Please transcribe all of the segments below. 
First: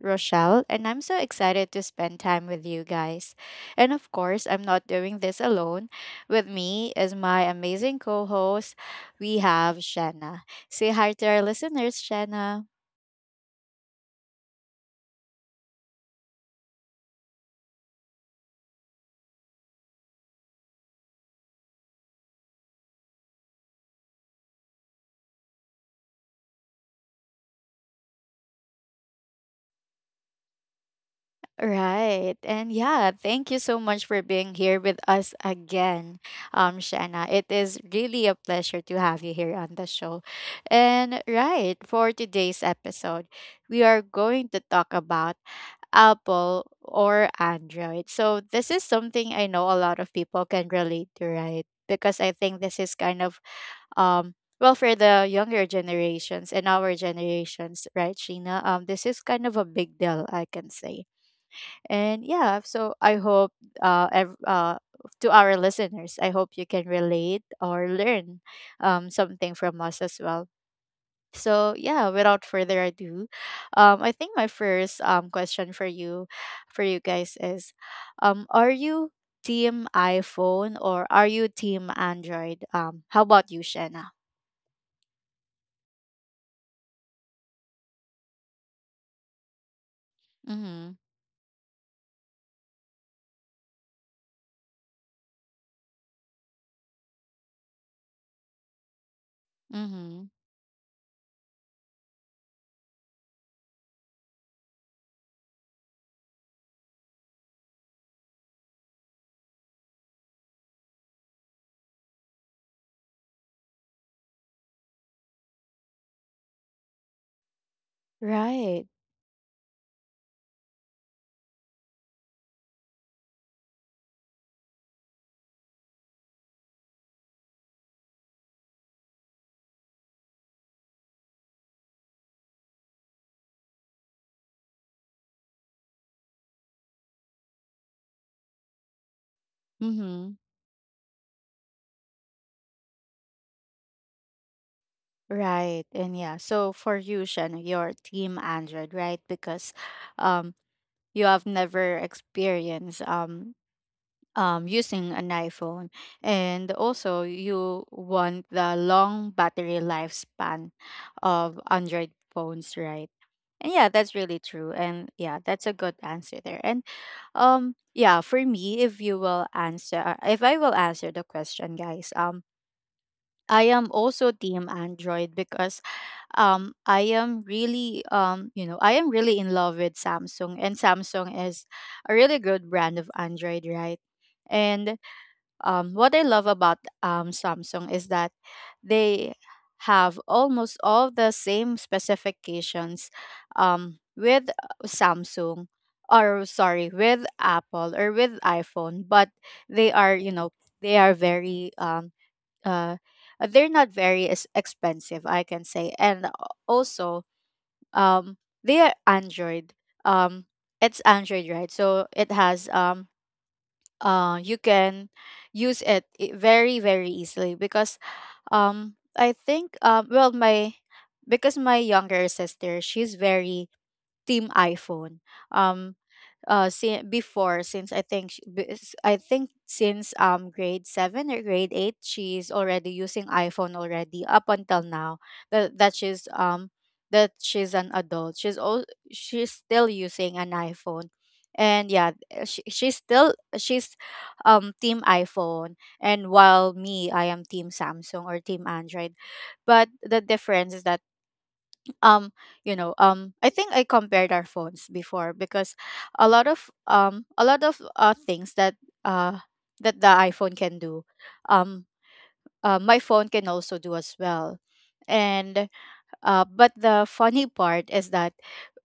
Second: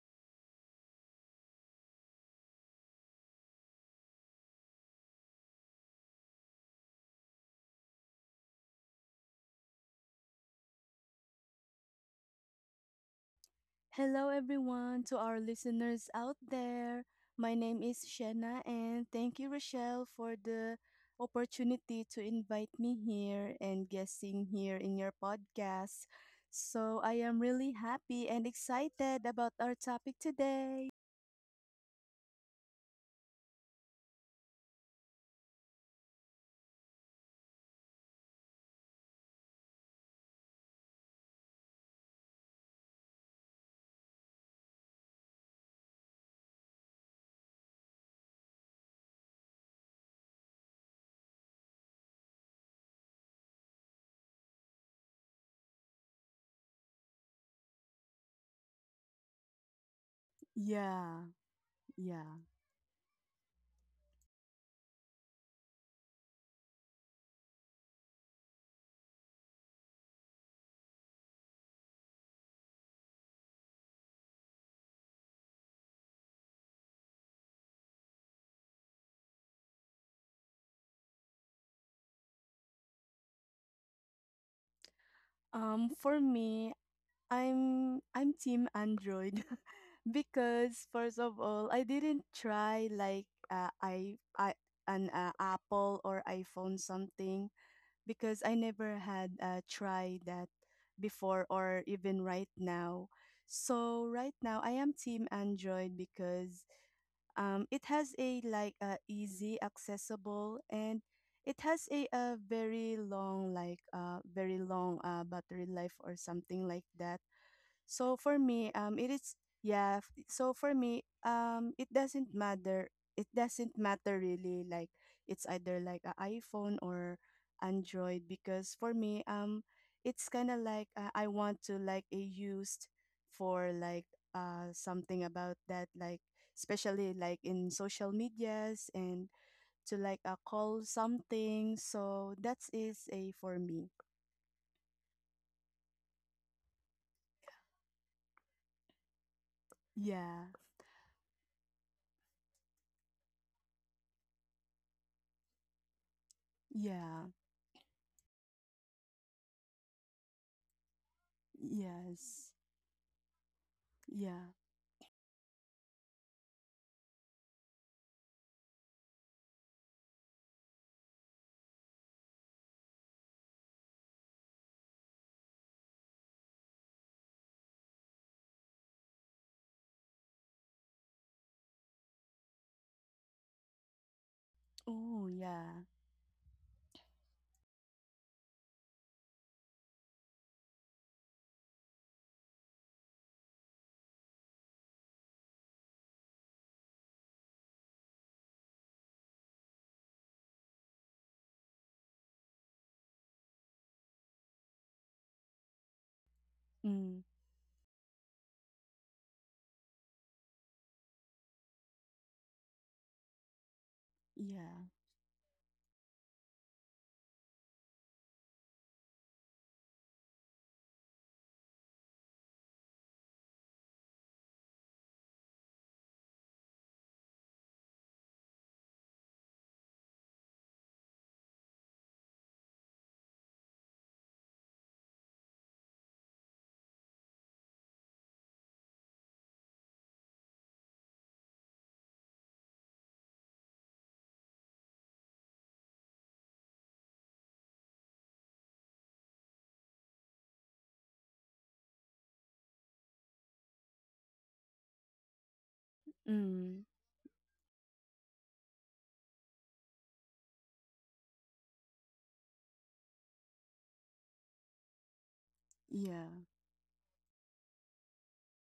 Rochelle, and I'm so excited to spend time with you guys. And of course, I'm not doing this alone. With me is my amazing co host, we have Shanna. Say hi to our listeners, Shanna. Hello, everyone, to our listeners out there. My name is Shanna, and thank you, Rochelle, for the opportunity to invite me here and guesting here in your podcast. So, I am really happy and excited about our topic today. Right. And yeah, thank you so much for being here with us again, Shanna. It is really a pleasure to have you here on the show. And right, for today's episode, we are going to talk about Apple or Android. So this is something I know a lot of people can relate to, right? Because I think this is kind of um well, for the younger generations and our generations, right, Sheena? This is kind of a big deal, I can say. Yeah, And yeah. yeah, so I hope uh, ev- uh, to our listeners, I hope you can relate or learn something from us as well. So yeah, without further ado, I think my first question for you guys is, are you team iPhone or are you team Android? How about you, Shanna? For me, I'm team Android Mm-hmm. because first of all, I didn't try like I an Apple or iPhone something because I never had Mm-hmm. tried that before or even right now. So right now I am team Android because it has a like easy accessible and it has a, very long very long battery life or something like that, so for me, Right. It is yeah. So for me, it doesn't matter. It doesn't matter really. Like it's either like a iPhone or Android because for me, it's kind of like I want to like a used for like something about that like especially like in social medias and to Mm-hmm. like call something. So that is a for me. Right. And yeah, so for you, Shen, your team Android, right? Because um Yeah. you have never experienced using an iPhone, and also Yeah. you want the long battery lifespan of Android Yes. phones, right? And yeah, that's really Yeah. true. And yeah, that's a good answer there. And yeah, for me, if you will answer if I will answer the question, guys, I am also team Android because I am really you know, I am really in love with Samsung, and Samsung is a really good brand of Android, right? And Oh, yeah. what I love about Samsung is that they have almost all the same specifications with samsung or sorry with Apple or with iPhone. But they are, you know, they are very uh they're not very expensive, I can say. And also Mm, um they are Android. um it's Android, right? So it has you yeah. can use it, very, very easily. Because I think, well, my because my younger sister, she's very team iPhone. Um, si- before since I think she, I think since grade seven or grade eight, she's already using iPhone already up until now. That she's that she's an adult. She's still using an iPhone. And yeah, she's team iPhone. And while me, I am team Samsung or team Android. But the difference is that um you know, I think I compared our phones before. Because Mm, a lot of things that uh that the iPhone can do, um my phone can also do as well. And yeah. But the funny part is that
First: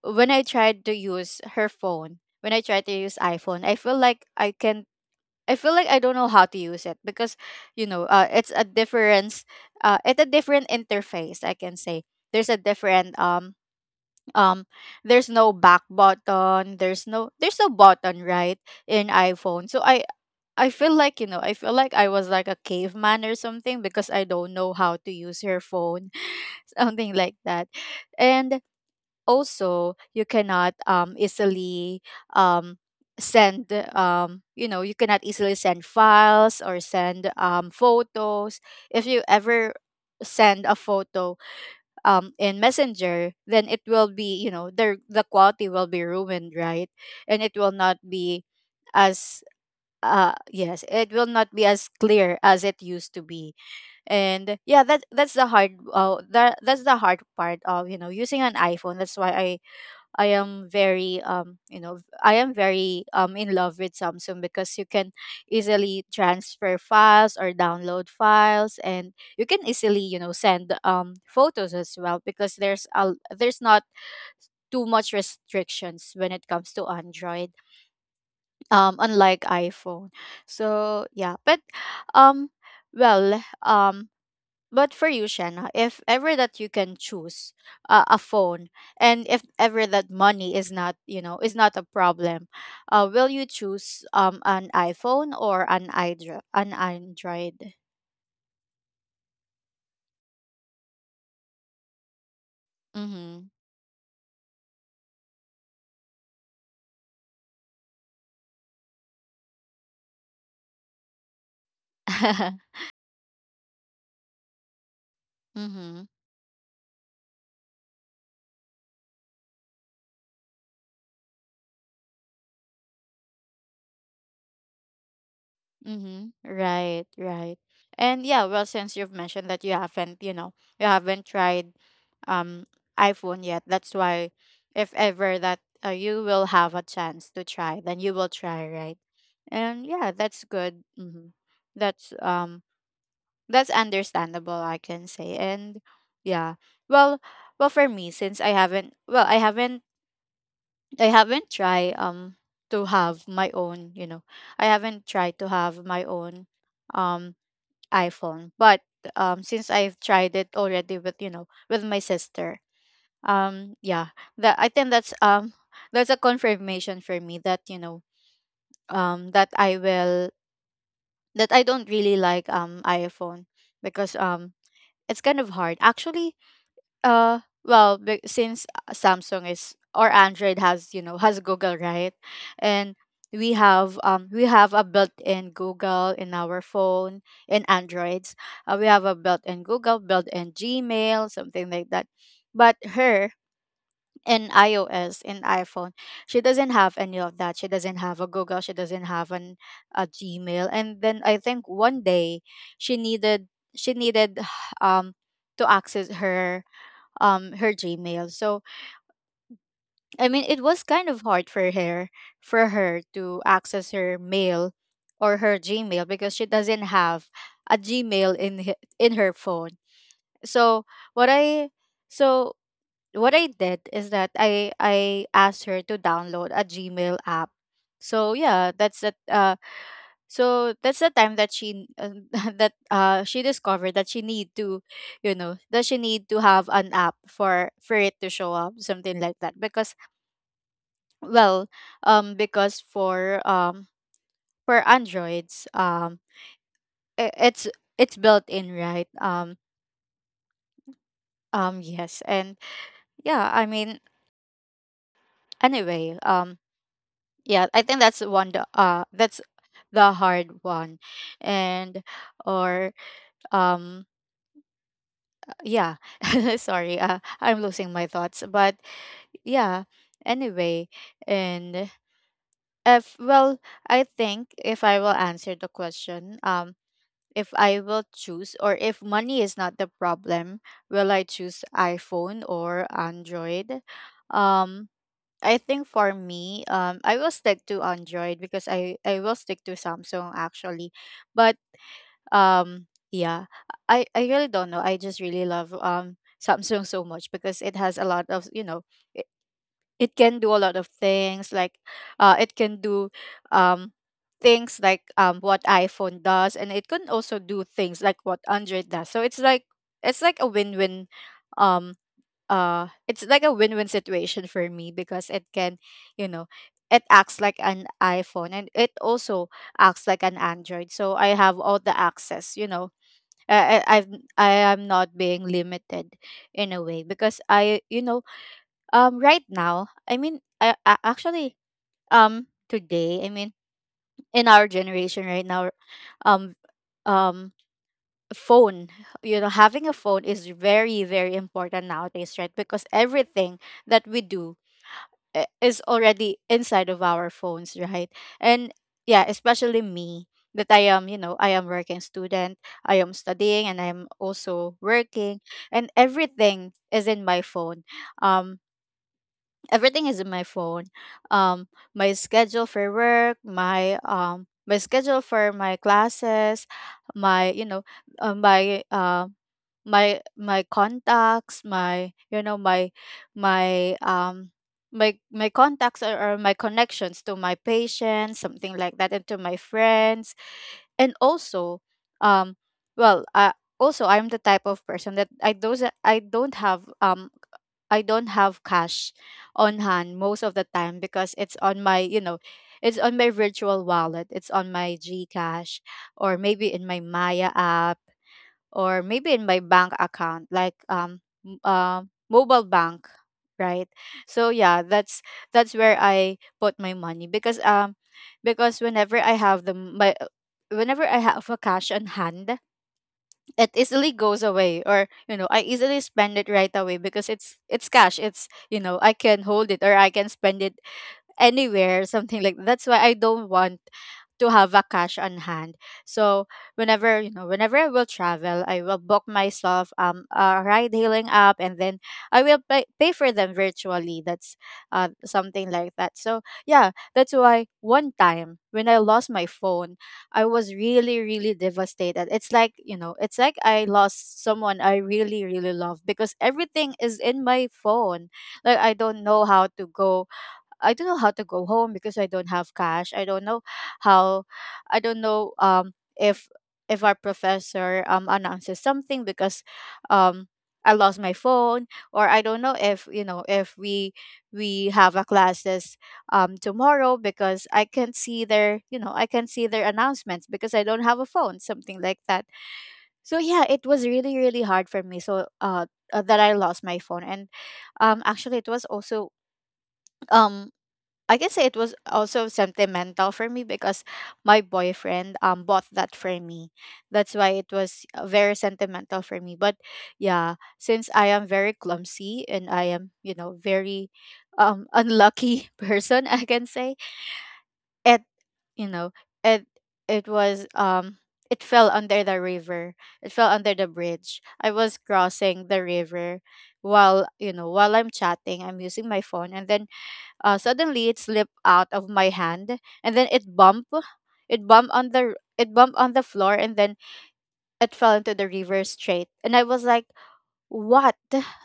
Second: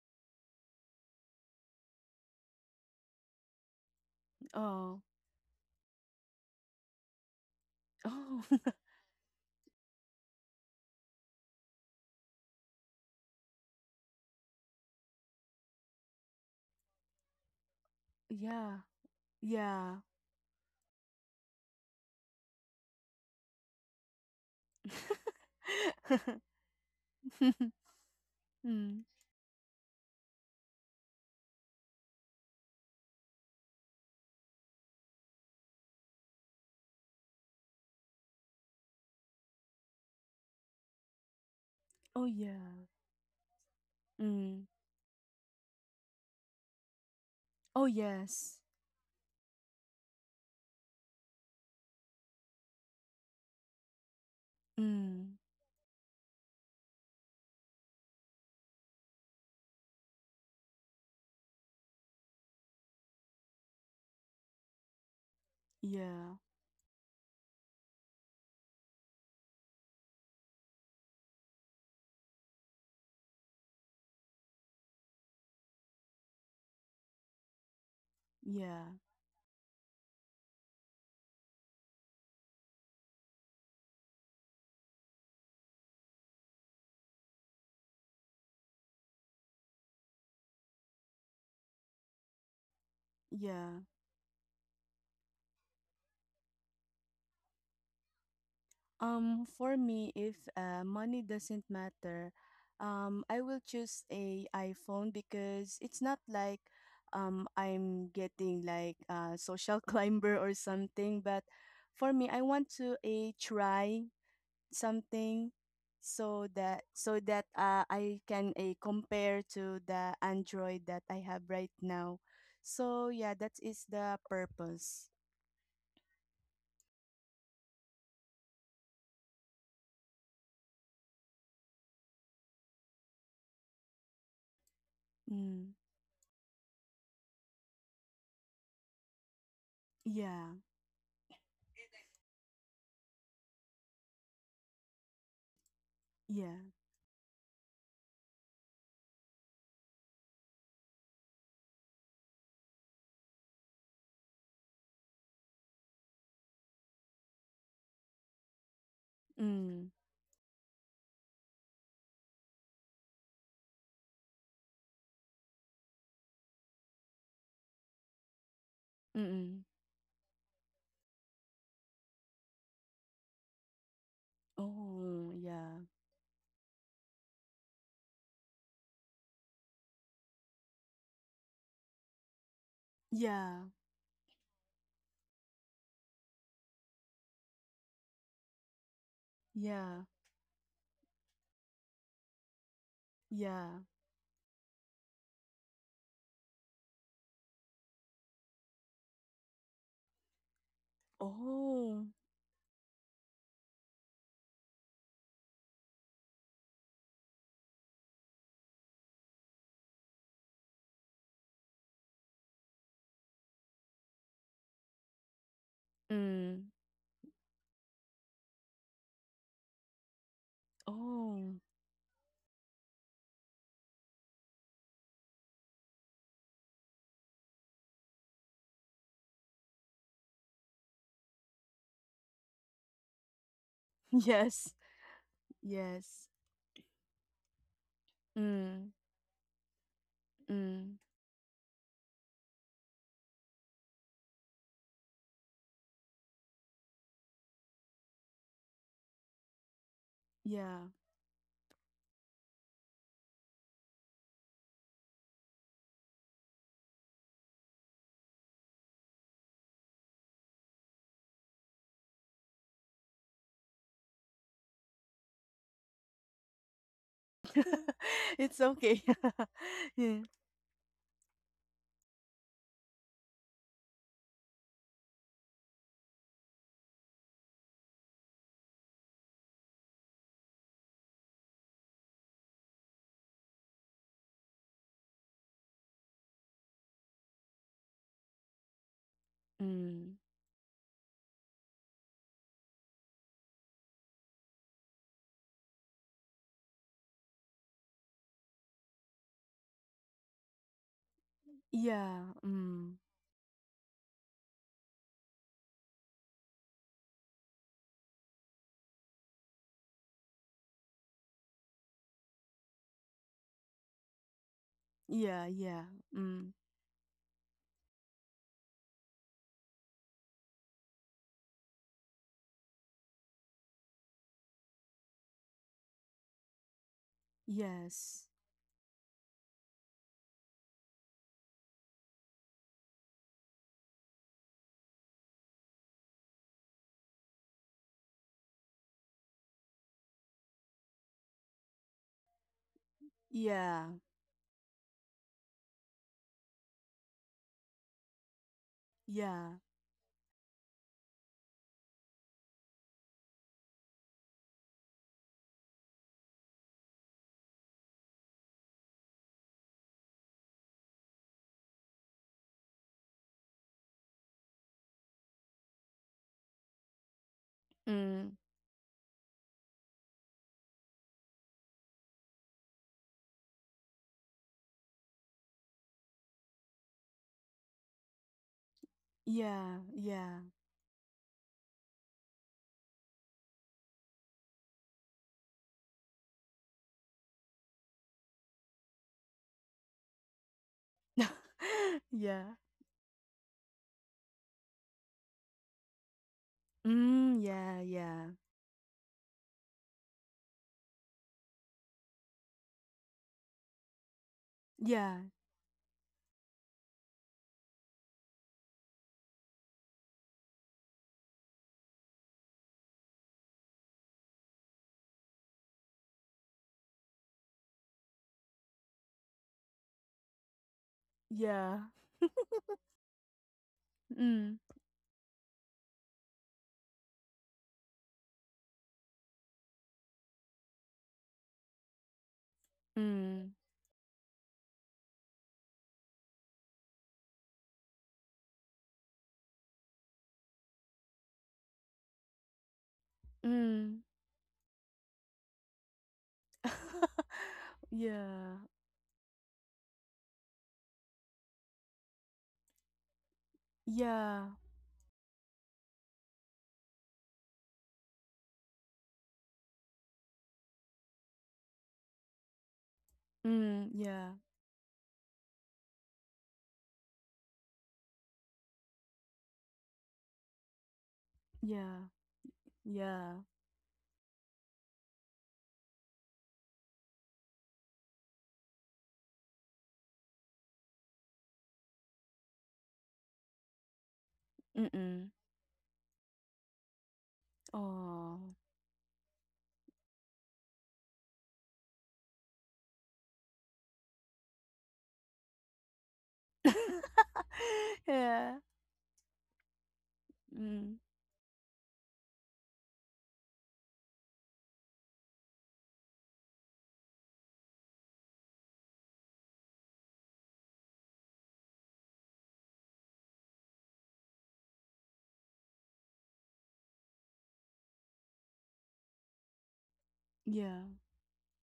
when I tried to use iPhone, I feel like I can, Oh. I feel like I don't know how to use it. Because you know, Oh. it's a difference, it's a different interface, I can say. There's a different um there's no back button, there's no button, right? Yeah. In iPhone. So Yeah. I feel like, you know, I feel like I was like a caveman or something because I don't know how to use her phone. Something like that. And Mm. also you cannot easily um send, you know, you cannot easily send files or send photos. If you ever send a photo Oh, in yeah. messenger, then it will be, you Mm. know, the quality will be ruined, right? And it will Oh, not be yes. as, yes, it will not be as clear as it used to be. And yeah, Mm. That that's the hard part of, you know, using an iPhone. That's why I am very you know, I am very in love with Samsung. Because you can easily Yeah. transfer files or download files, and you can easily, you know, send photos as well. Because there's a, there's not too much restrictions when it comes to Android, Yeah. Unlike iPhone. So yeah, but um well, but for you, Shanna, if ever that you can choose a phone, and if ever that money is not, you know, is not a problem, will you Yeah. choose an iPhone or an Android? An Android. For me, if money doesn't matter, I Mm-hmm. will choose a iPhone because it's not like I'm getting like a social climber or something. But for me, I want to a try something, mm-hmm. so that so that I can a compare to the Android that I have right now. So yeah, that is the purpose. Mm-hmm. Right, right. And yeah, well, since you've mentioned that you haven't, you know, you haven't tried um iPhone yet, that's why, if ever that Mm, you will have a chance to try, then you will try, right? And yeah, that's yeah, good. Mm-hmm. That's um that's understandable, I can say. And yeah, yeah. well, well for me, since I haven't, well, I haven't tried to have my own, you know, I haven't tried to have my own um iPhone. But since Mm, I've tried it already with, you know, with my sister, yeah, that I think that's a confirmation for me that, you know, mm. That Mm. I will, that I don't really like iPhone. Because it's Oh, kind of yeah. hard. Actually, uh, well, since Samsung is, or Android has, you know, has Google, right? And Yeah. We have a built-in Google in our phone, in Androids. We have a built-in Yeah. Google, built-in Gmail, something like that. But her, Yeah. in iOS, in iPhone, she doesn't have any of that. She doesn't have a Google. She doesn't have an, a Gmail. And then I think Oh. one day she needed, she needed um to access her her Gmail. So I mean, it was kind of hard for her, for her to access her mail or her Gmail, because she Mm. doesn't have a Gmail in in her phone. So what Oh. I, so what I did is that I asked her to download a Gmail app. So yeah, that's that. So that's the time that she, that she discovered that she need Yes. to, you know, that she Yes. need to have an app for it to show up, Mm. something like that. Because Mm. well, because for Androids, i- it's it's built in, right? Yeah. Yes, and yeah, I mean, anyway, yeah, I think that's one. That's the hard one, and, or um yeah, sorry, I'm losing my thoughts, It's but okay. yeah, Yeah. anyway. And if, well, I think if I will answer the question, if I will choose, or if money is not the problem, will I choose iPhone or Android? um I think for me, I will stick to Android, because I will stick to Mm. Samsung, actually. But um yeah, I really don't know. I just really love Samsung so much. Because it has a lot of, you know, it, it can do a lot of things like, Yeah. It can Mm. do um things like what iPhone does, and it can also do things like what Android does. So it's like, it's like a win-win, um it's like a win-win situation for me, because Yeah. it can, Yeah. you Mm. know, it acts like an iPhone, and it also acts like an Android. So I have all the access. You know, I've, I am not being limited in a way, because I, you Yes. know, right now, I mean, I actually, today, I mean, in our generation right now, um um phone, you know, having a phone is very, very important nowadays, right? Because everything Yeah. that we do is already inside of our phones, right? And yeah, Yeah. especially me, that I am, you know, I am working student, I am studying, and I'm also working, and everything is in my phone. Um Everything is in my phone, um my schedule for work, my my schedule for my classes, my, you know, Mm. My my, my contacts, my, you know, my my, my contacts or my connections to my patients, something like that, and to my Yeah. Yeah. friends. And also um well, also I'm the type of person that I don't, I don't have I don't have cash on hand most of the time, because it's on my, you know, Yeah. it's on my virtual wallet. It's on my GCash or maybe in my Mm. Maya Yeah. app, Yeah. or maybe in my bank account, like m- uh, mobile bank, right? So yeah, Yeah. that's where I put my money. Because because whenever I have the my, whenever I have a cash on hand, it easily goes away, or you know, I easily spend it right away because it's cash. It's, you know, I can hold it, or I can spend it Yeah. anywhere, something like that. That's why I don't want Mm. to have a cash on hand. So whenever I will travel, I will book myself a ride hailing app, and then I will pay for Mm. them virtually. That's something like that. So yeah, that's why one time when I lost my phone, I was really really devastated. It's it's like I Mm. lost someone I really really love because everything is in my Yeah, phone. Like I don't know how to go I don't know how to go home because I don't have cash. I don't know yeah. how, I don't know if our professor announces something because um I lost my phone, or I don't know if you know if Mm, we yeah, have a classes tomorrow because I can't see their you know I can't see their announcements because I don't have a phone, yeah, something like that. yeah. So yeah, it was really really hard for me, so that I lost my phone. And actually it was also, um I can say it was also sentimental for me because my Mm-mm. boyfriend bought that for me. That's why it was Oh. very sentimental for me. But yeah, since I am very clumsy and I am, you know, very unlucky person, I can say it Yeah. you know it it was Mm, it fell under the river, it fell under the bridge. I was crossing the river while, while I'm chatting, I'm using my phone, and then suddenly it slipped out of my hand, and then it bumped. It bumped on the it bumped on the floor, and then it fell into the river straight. And I was like, yeah. "What?"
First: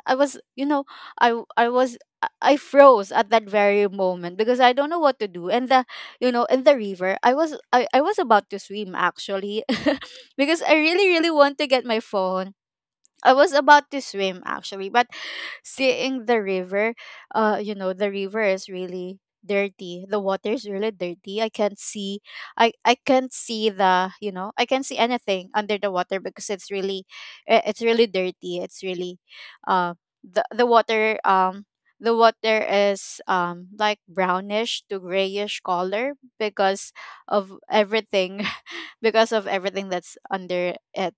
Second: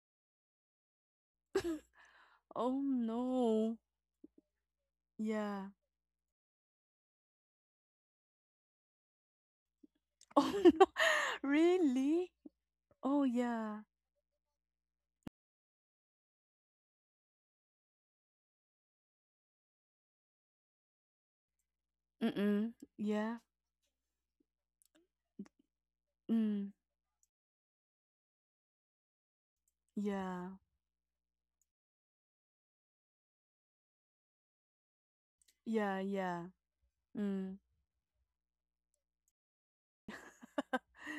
I was, you know, I was I Oh, froze at that no. very moment because I don't know what to do. Yeah. And the you know in the river, I was about to swim actually, Oh, because I no. really really want to get my Really? phone. Oh, I was yeah. about to swim actually, but seeing the river, the river is really dirty, the water is really dirty, I can't see, Mm-mm. I can't Yeah. see, the you know I can't see anything under the water because it's Mm. really, it's really dirty, it's really uh Yeah. the water, the water is like brownish to grayish Yeah, color yeah. because of Mm. everything. Because of everything that's under,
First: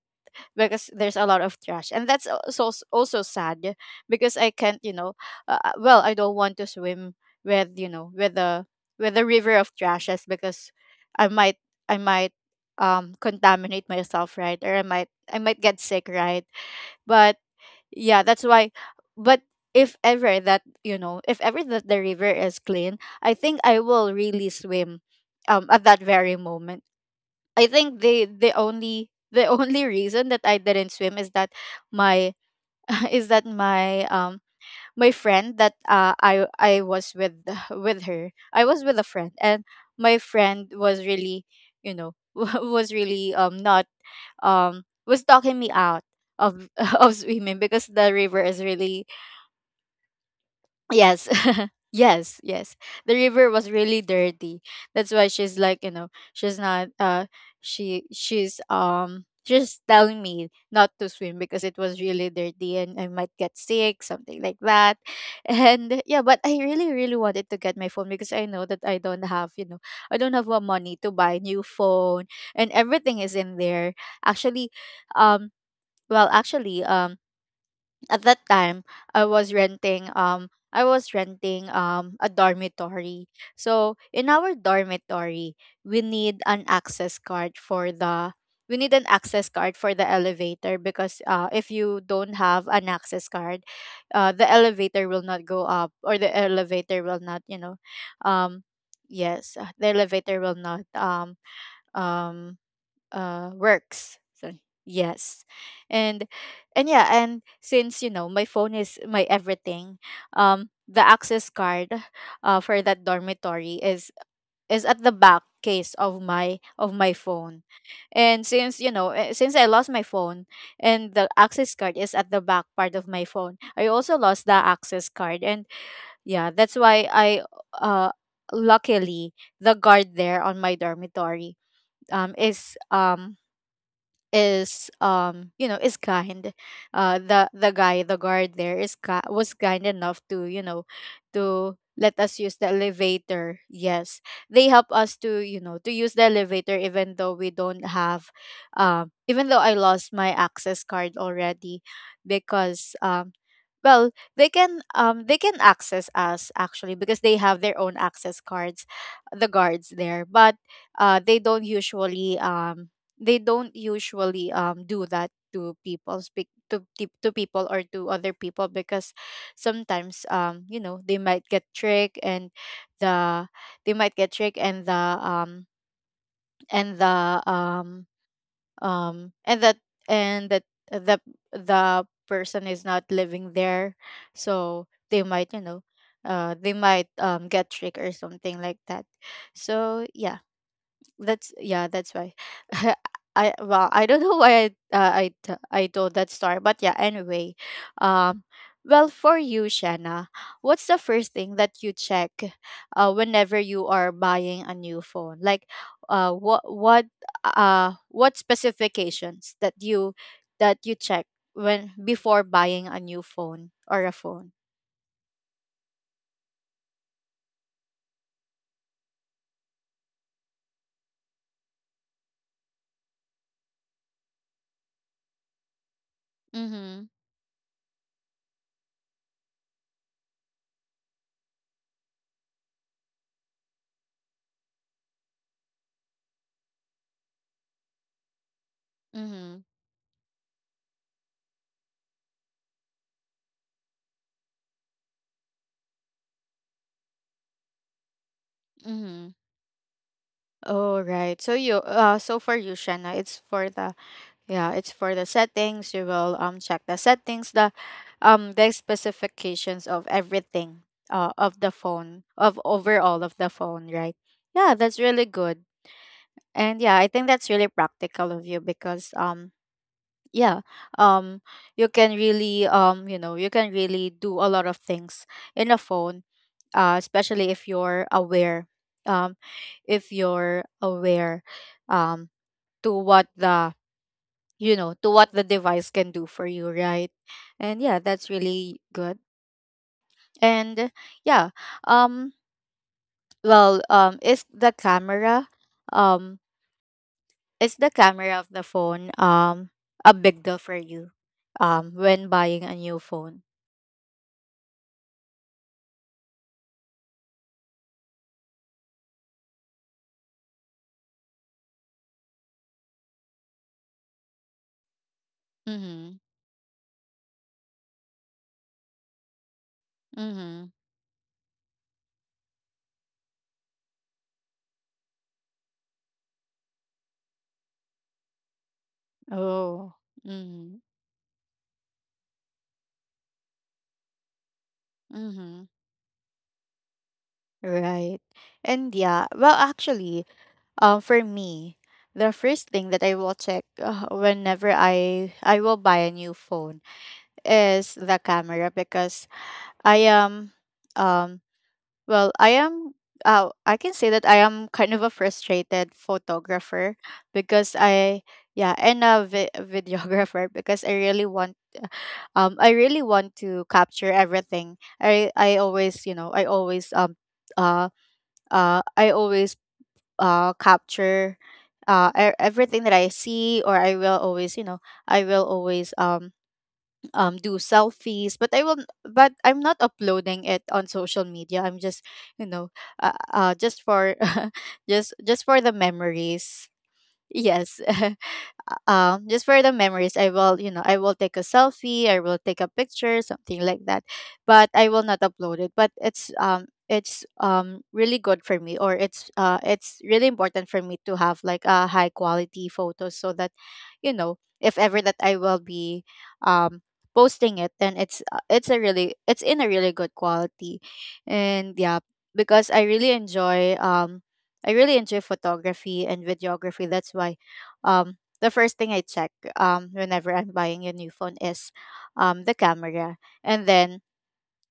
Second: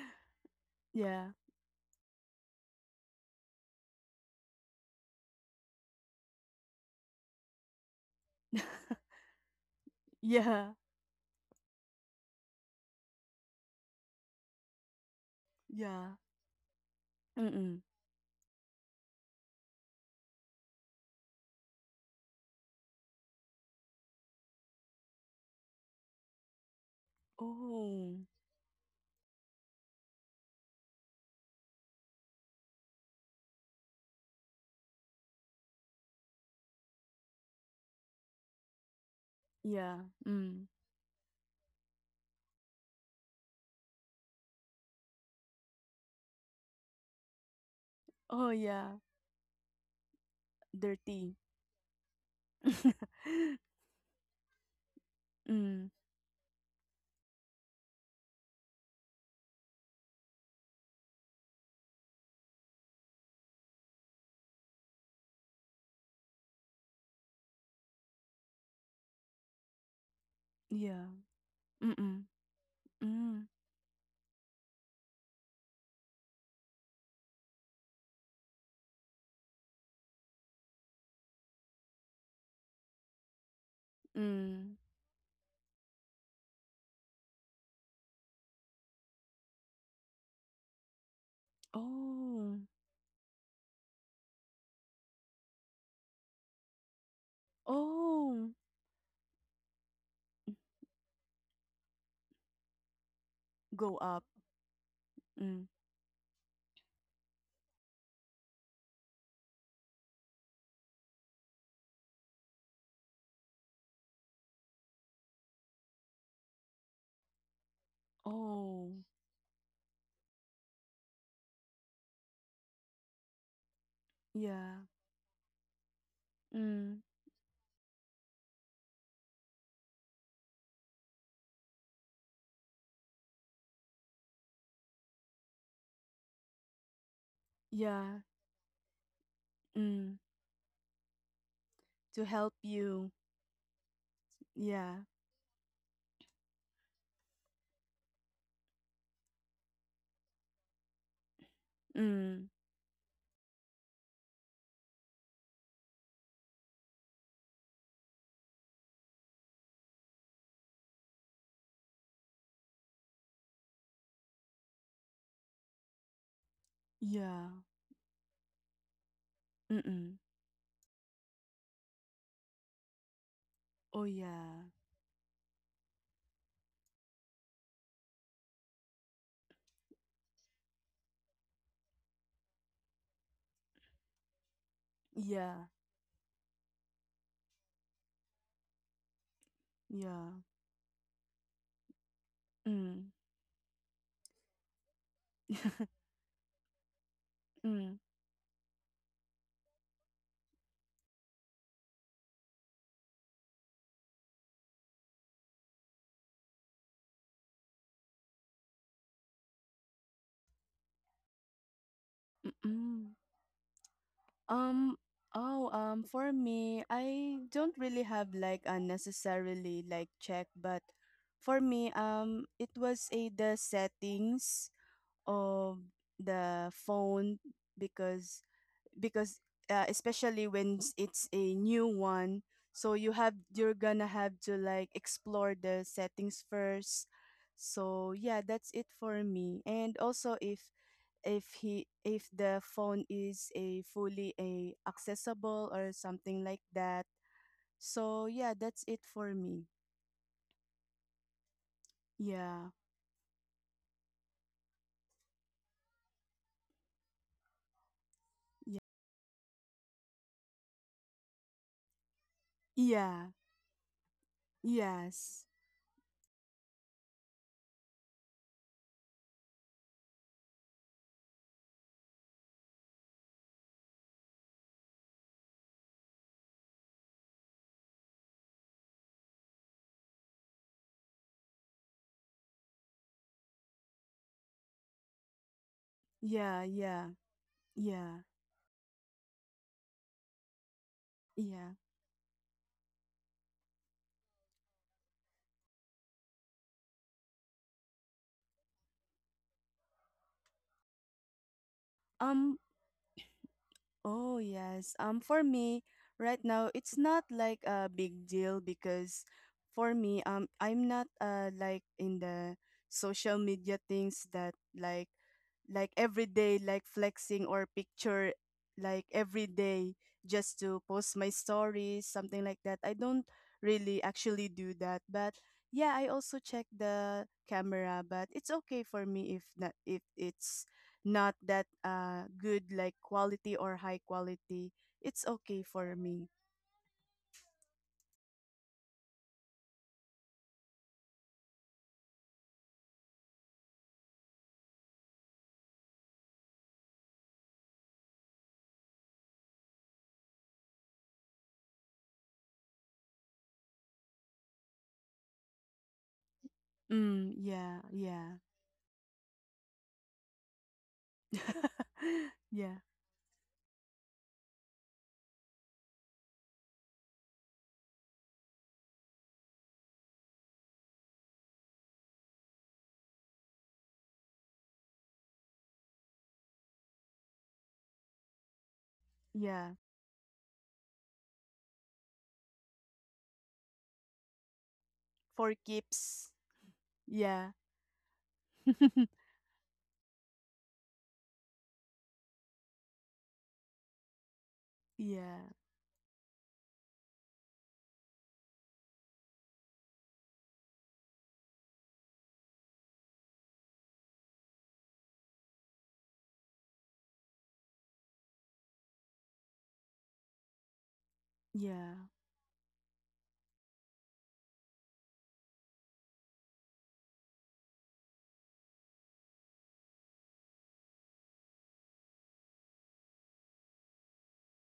because there's a Yeah. lot of trash. And that's also, also sad because I can't you know well I don't want to swim with you know with the river of trashes because Yeah. I might, i might contaminate myself, right? Or I might get sick, Yeah. right? But Mm-mm. yeah, that's why. But if ever that you know if ever that the river is clean, I think I will really swim at that very moment. I think Oh. the only, the only reason that I didn't swim is that my is that my my friend that, I was with, with her, I was with a friend. And Yeah. my Mm. friend was really, was really not was talking me out of of swimming because the river Oh is yeah, really, yes. dirty. Yes. The river was really dirty. That's why she's Mm, she's not, she's just telling me not to swim because it was really dirty and I might get sick, something like that. And yeah, but I really, really wanted to get my phone because I know that I don't have, you know, I don't have money yeah. to buy new Mm-mm. phone, and everything is Mm. in there. Actually, um actually, at that time I was renting, a dormitory. So in our Mm. dormitory, we need an access card for the we need an access card for the elevator because, if you don't Oh. have an access card, the elevator will not go up, or the elevator will not, you know, Oh. um, yes, the elevator will not um, Go works. up. So yes. Mm. and and yeah and since you know my phone is my everything, the access card for that dormitory is at the back case of my phone. And since Oh. you know eh, since I lost my phone and the access card is at the back part of my phone, I also lost the Yeah. access card. And yeah, that's Mm. why I, uh luckily the guard there on my dormitory um is um is, is kind, the guy, the Yeah. guard there is, was kind enough Mm. to, you know, to let To us use help the you. elevator. Yes, they help Yeah. us to, you know, to use the elevator even though we don't have, even though I lost my access card already. Mm. Because well they can, they can access us actually because they have their own access cards, the guards there. But uh they don't usually um they don't usually do that to people, to Yeah. people or to other people, because Mm-mm. sometimes, they might get tricked. And the they Oh might get tricked, yeah. and the and the um um and that and that the the person is not living there, so they might, you Yeah. know, they might get tricked or something like that. So Yeah. yeah, that's yeah, that's why. Mm. I well, I don't know why I, I told that story, but yeah. Anyway, Mm. um, for you, Shanna, what's the first thing that you check, whenever you are buying a new phone? Like, uh, what what what specifications that you, that you check when before buying a Mm-mm. new phone or a phone? Um, oh, for me, I don't really have like a necessarily like check, but for me, it was a the settings of the Mm-hmm. phone because because especially when it's a new one, so you have you're gonna have to like explore the settings first. So yeah, that's it for Mm-hmm. me. And also if he if the phone is a fully a accessible or something like that, so yeah, that's it Mm-hmm. for me. All right. So you so for Yeah. you, Shanna, it's for the, yeah, it's for the settings. You will check the settings, the Yeah. specifications of everything of the phone, of overall Yeah. of the phone, right? Yeah, that's really Yes. good. And yeah, I think that's really practical of you because yeah, um you can really, you can really do a lot of things in a phone, especially if you're aware, um if you're aware um to what the to what the device can do for Yeah. you, right? Yeah. And yeah, Yeah. that's really good. And yeah, Yeah. um is the camera, um is the camera of the phone a big deal for you when buying um a new phone? Oh, yes. For me, right now, it's not like a big deal because for me, I'm not like in the social media things that like Mm-hmm. every day like flexing or picture like every day just Mm-hmm. to post my stories something like that. I don't really actually do that, but yeah, I also check the camera, but it's okay for me if not, Oh. if it's Mm-hmm. not that good like quality or high quality, it's okay Mm-hmm. for me. Right. And yeah, well actually, for me, the first thing that I will check, whenever I will buy a new phone is the camera. Because I am, um I am, I can say that I am kind of a frustrated photographer, Mm, because yeah, I yeah. yeah and a videographer because I really want, I Yeah, really want to capture everything. I always, I always, uh I always capture, everything that I see. Or I will always, I will always do selfies, but but I'm yeah. not uploading it on social media. I'm just, you know just for just For for the keeps. memories. Yeah. Yes. Just for the memories, I will, you know, I will take a selfie, I will take a picture, something like that, but I will not Yeah. upload it. But it's, it's really good for me, or it's really important for me to have like a high quality photo. So that, you know, if ever that I will be um posting it, then it's a really, it's in a really good quality. And Yeah. yeah, because I really enjoy, I really enjoy photography and videography. That's why, um the first thing I check, whenever I'm buying a new phone, is the camera, and then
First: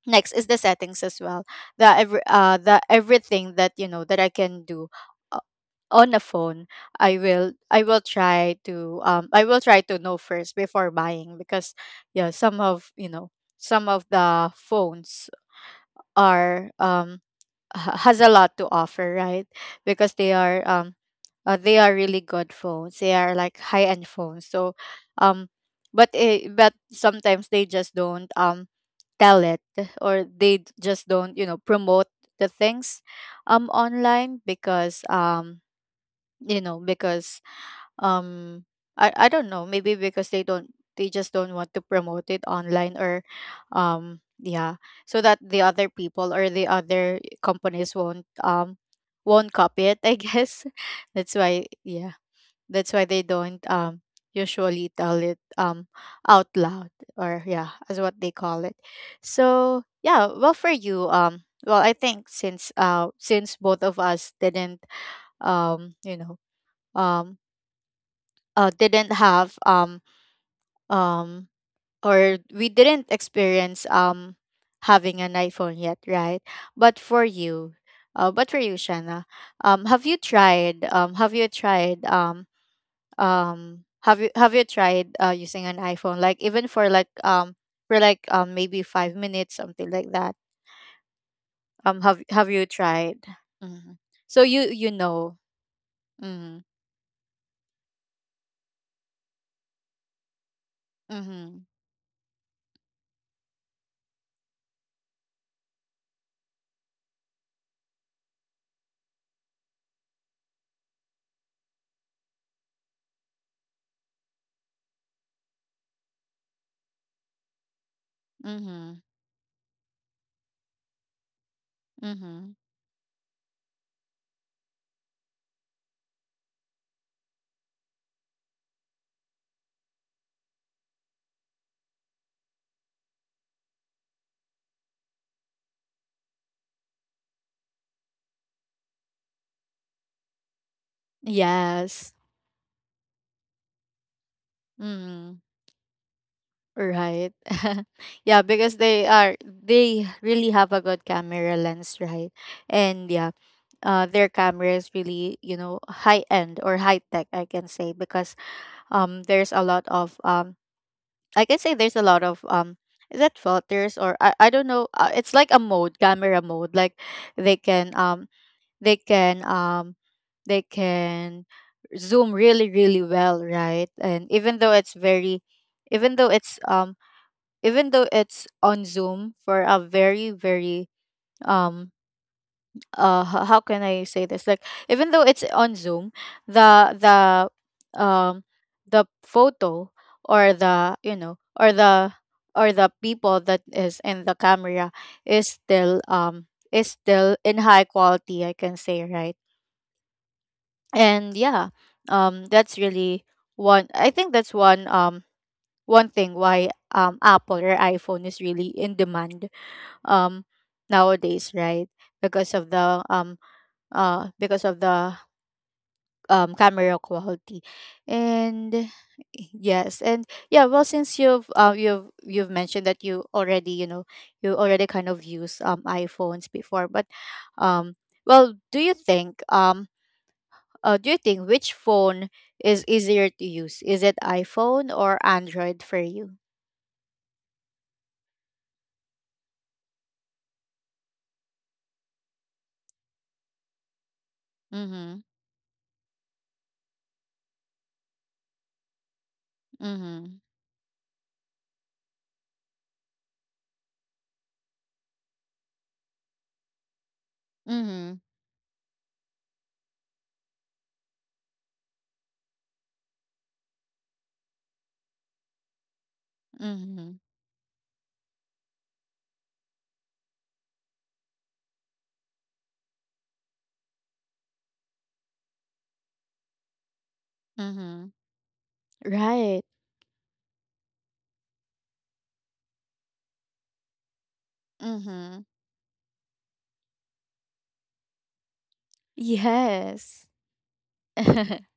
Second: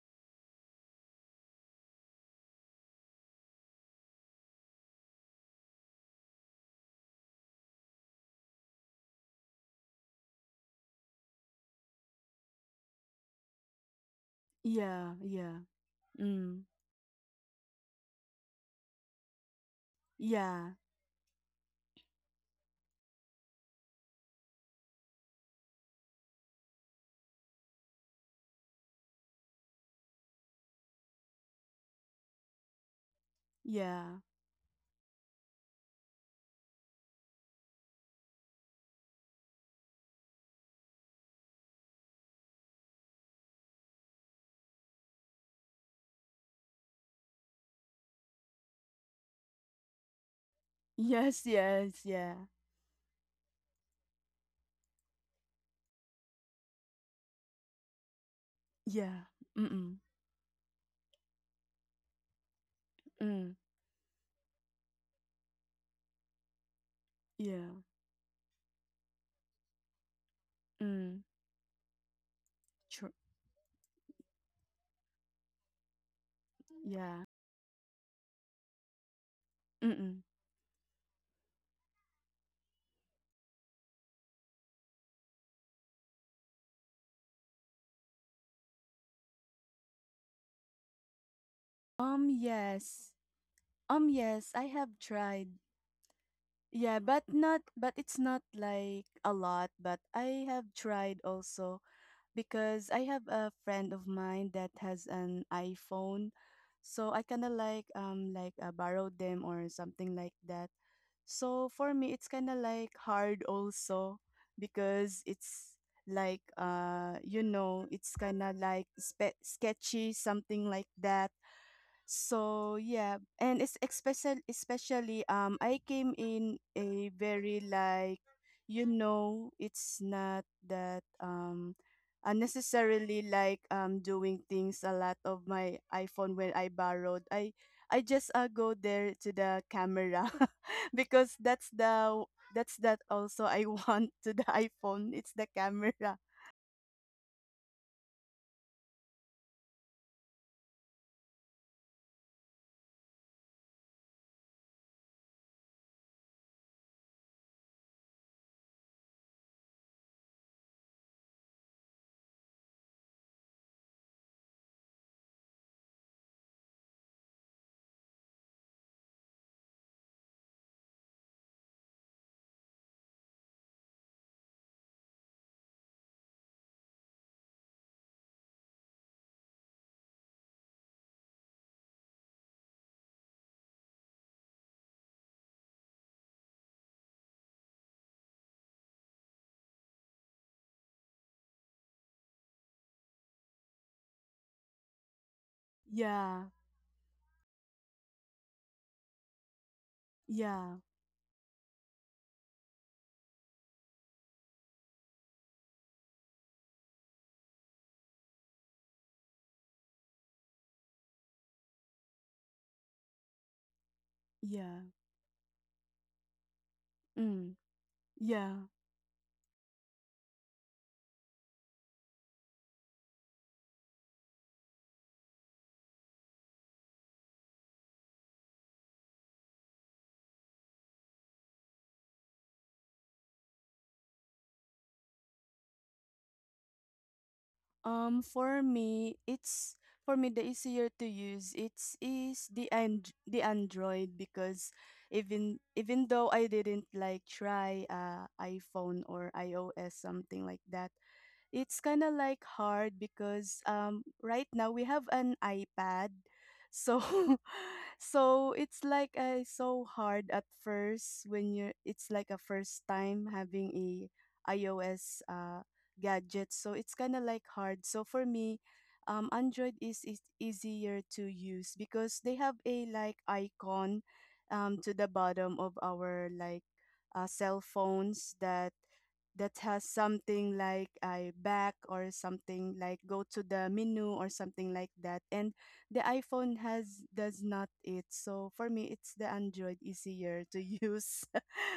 next is the settings as well. The everything that, you know, that I can do, uh, on a phone, I will try to, I will try to know first before buying. Because yeah, some of, you know, some of the Yeah, phones yeah. Mm. are, has a lot to offer, right? Because they are, Yeah. They are really good phones, they are like high end phones. So um but sometimes they just don't, tell it, or just don't, you know, promote the things Yeah. online. Because you know because um I don't know, maybe because they don't, they just don't want to promote it online. Or yeah, so that the other people or the other companies won't, won't copy it, I guess. That's Yes, why, yes, yeah, yeah. that's why they don't usually tell it out loud or yeah, as what they call it. Yeah. So Mm-mm. yeah, well for you, well, I think Mm. since both of us didn't, um, you know, um Yeah. Didn't have, Mm. um or we didn't True. experience, having an iPhone yet, right? But Yeah. for you, but for you, Shanna, um have you Mm-mm. tried um have you tried um have you tried using an iPhone, like, even for, for, maybe 5 minutes, something like that. Have have you Yes. tried? Hmm. So Yes, you I have you know. tried. Mm-hmm. Yeah, but not, but it's not like a lot, but I have tried Mm-hmm. also because I have a friend of mine that has an iPhone. So I kind of like borrowed them or something like that. So for me it's kind of like hard also because it's like you know, it's kind of like Mm-hmm. spe sketchy something like that, Mm-hmm. so yeah, and it's especially especially I came in a very like you know it's not that unnecessarily like doing things a lot of my iPhone when I borrowed. I just go there to the camera because that's Yes. the that's that also I want to the iPhone. It's Mm-hmm. the camera. Right. Yeah, because they really have a good camera lens, right? And yeah, their camera is really, you know, high end or high tech, I can say, because, there's a lot of, I can say there's a lot of, is that filters, or I don't know, it's like a mode, camera mode, like, they can, they can um they can zoom really really well, right? And even though it's very, even though it's um even though it's on zoom for a very, very, um how can I say this? Like, even though it's on Zoom, the the um the photo, or the, or the, people that is in the camera is Yeah. Still in high quality, I can say, right? Yeah. And yeah, that's really one, I think that's one, one thing why, Apple or iPhone is really in demand, um nowadays, right? Because of the, because of Yeah. the, camera Mm. quality, Yeah. and yes, and yeah, well since you've, you've mentioned that you already, you know, you already kind of use, iPhones before, but, um well, do you think, which phone is easier to use? Is it iPhone or Android for you? For me, it's for me the easier to use. It's is the and the Android because Mhm. even even though I didn't like try iPhone or iOS Mhm. something like that, it's kind of like hard because right now we have an iPad, so Mhm. so it's like so hard at first when you're it's like a first time having a iOS gadget. So it's kind Mhm. of like hard. So for me, Android is easier to use because they have a like icon to the bottom of our like cell Mhm. phones that that Right. has something like a back or something like go to the menu or something like that, Mhm. and the iPhone has does not it. So for me, it's the Android Yes. easier to use.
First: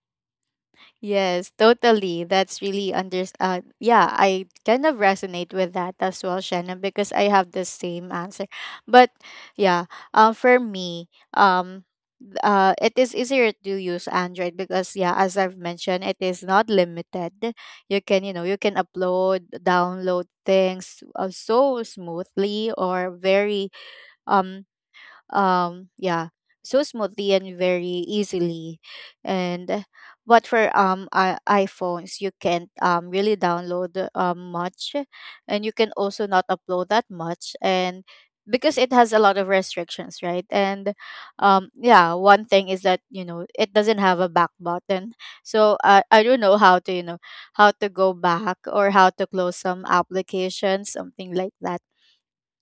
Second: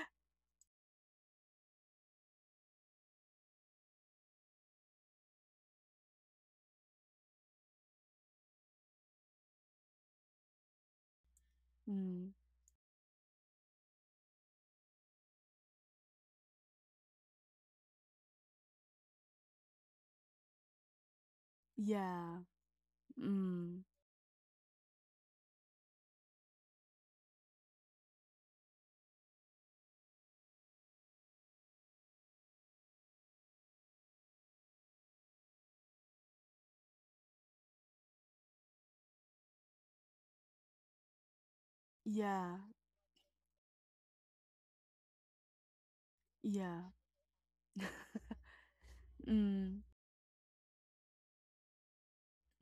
Yes, totally. That's really, under yeah, I kind of resonate with that as well, Shannon, because I have the same answer. But yeah, for me, um Mm. It is easier to use Android because, yeah, as I've mentioned, it is not limited. You can, you know, you can upload, download things, so Yeah. smoothly or very, Mm. um yeah, so smoothly and very easily. And, but for, iPhones you can't, really download, much, and you can also not upload that much, and because it has a lot of restrictions, right? And, yeah, one Yeah. thing is that, you know, it doesn't have a back button. So I don't know how Yeah. to, you know, how to go back or how to close Mm. some applications, something like that.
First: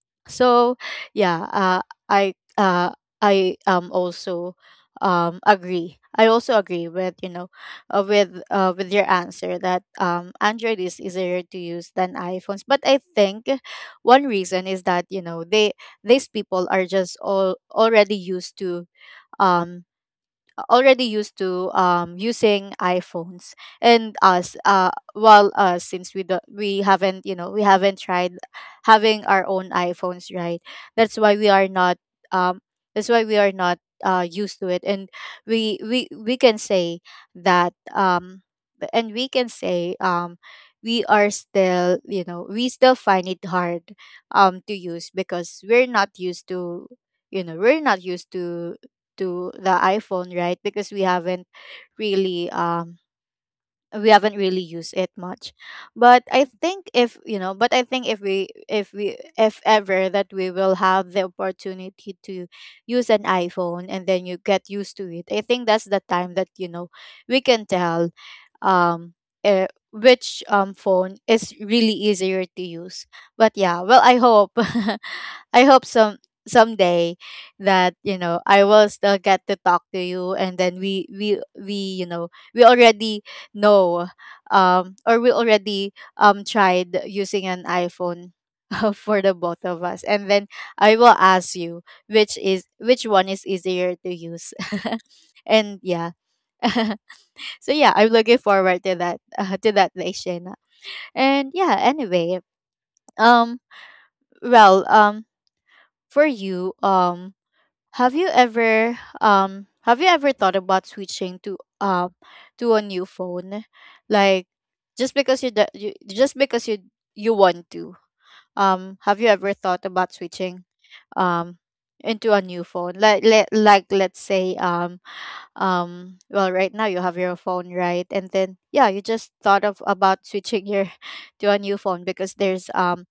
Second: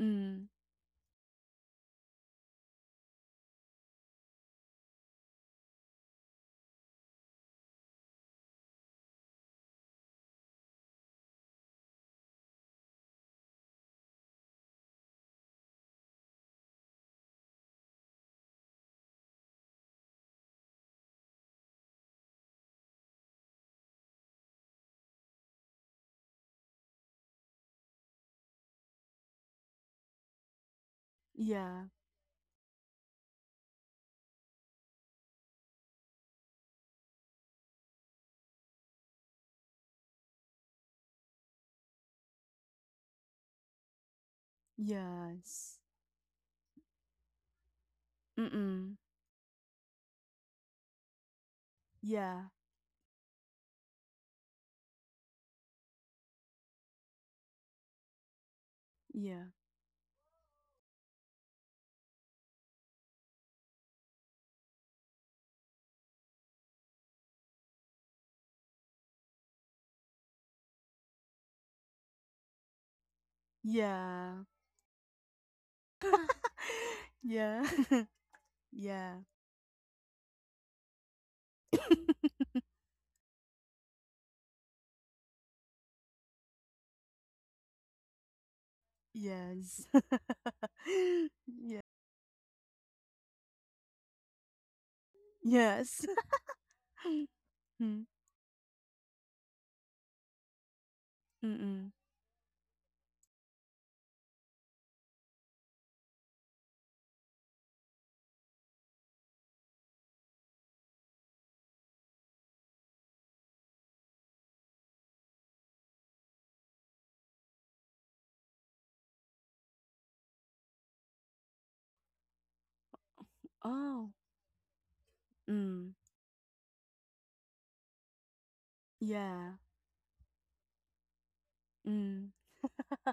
Mm. So yeah, I uh, I also, agree. I also agree with, you know, with your answer that, Android is easier to use than iPhones. But I think one reason is that, you know, they these people are just all already used to, um already used to, using iPhones, and us, well, us, since we do, we haven't, you know, we haven't tried having our own iPhones, right? That's why we are Yeah. not. Um, that's why we are not, used to it, and we can say that, and we can say, we are still, you know, we still find it hard, to use because Yes. we're not used to, you know, we're not used to Mm-mm. The iPhone, right? Because we haven't Yeah. really, used it much. But I think if, you know, but I think if we, Yeah. if ever that we will have the opportunity to use an iPhone and then you get used to it, I think that's the time that, you know, we can tell, um which, phone is really easier to use. But yeah, well, I Yeah. hope, I hope, someday, Yeah. that, you know, I will Yeah. still get to talk to you, and then, we you know, we already know, or we already, tried using an iPhone for the both of Yes. us, and then I will ask Yeah. you which is, which one is easier to use, and Yes. yeah. So yeah, Mm. I'm looking forward to that, to that day, Shayna. And yeah, Mm-mm. anyway, um, well, for you, have you ever, thought about switching to, to a new phone? Like, just because you, just because you want to. Have you ever thought about switching, um into a new phone? Like, let like, Oh. let's say, Mm. Well, right now you have your phone, right? And then, yeah, you just Yeah. thought of about switching your to a new phone, Mm. because there's,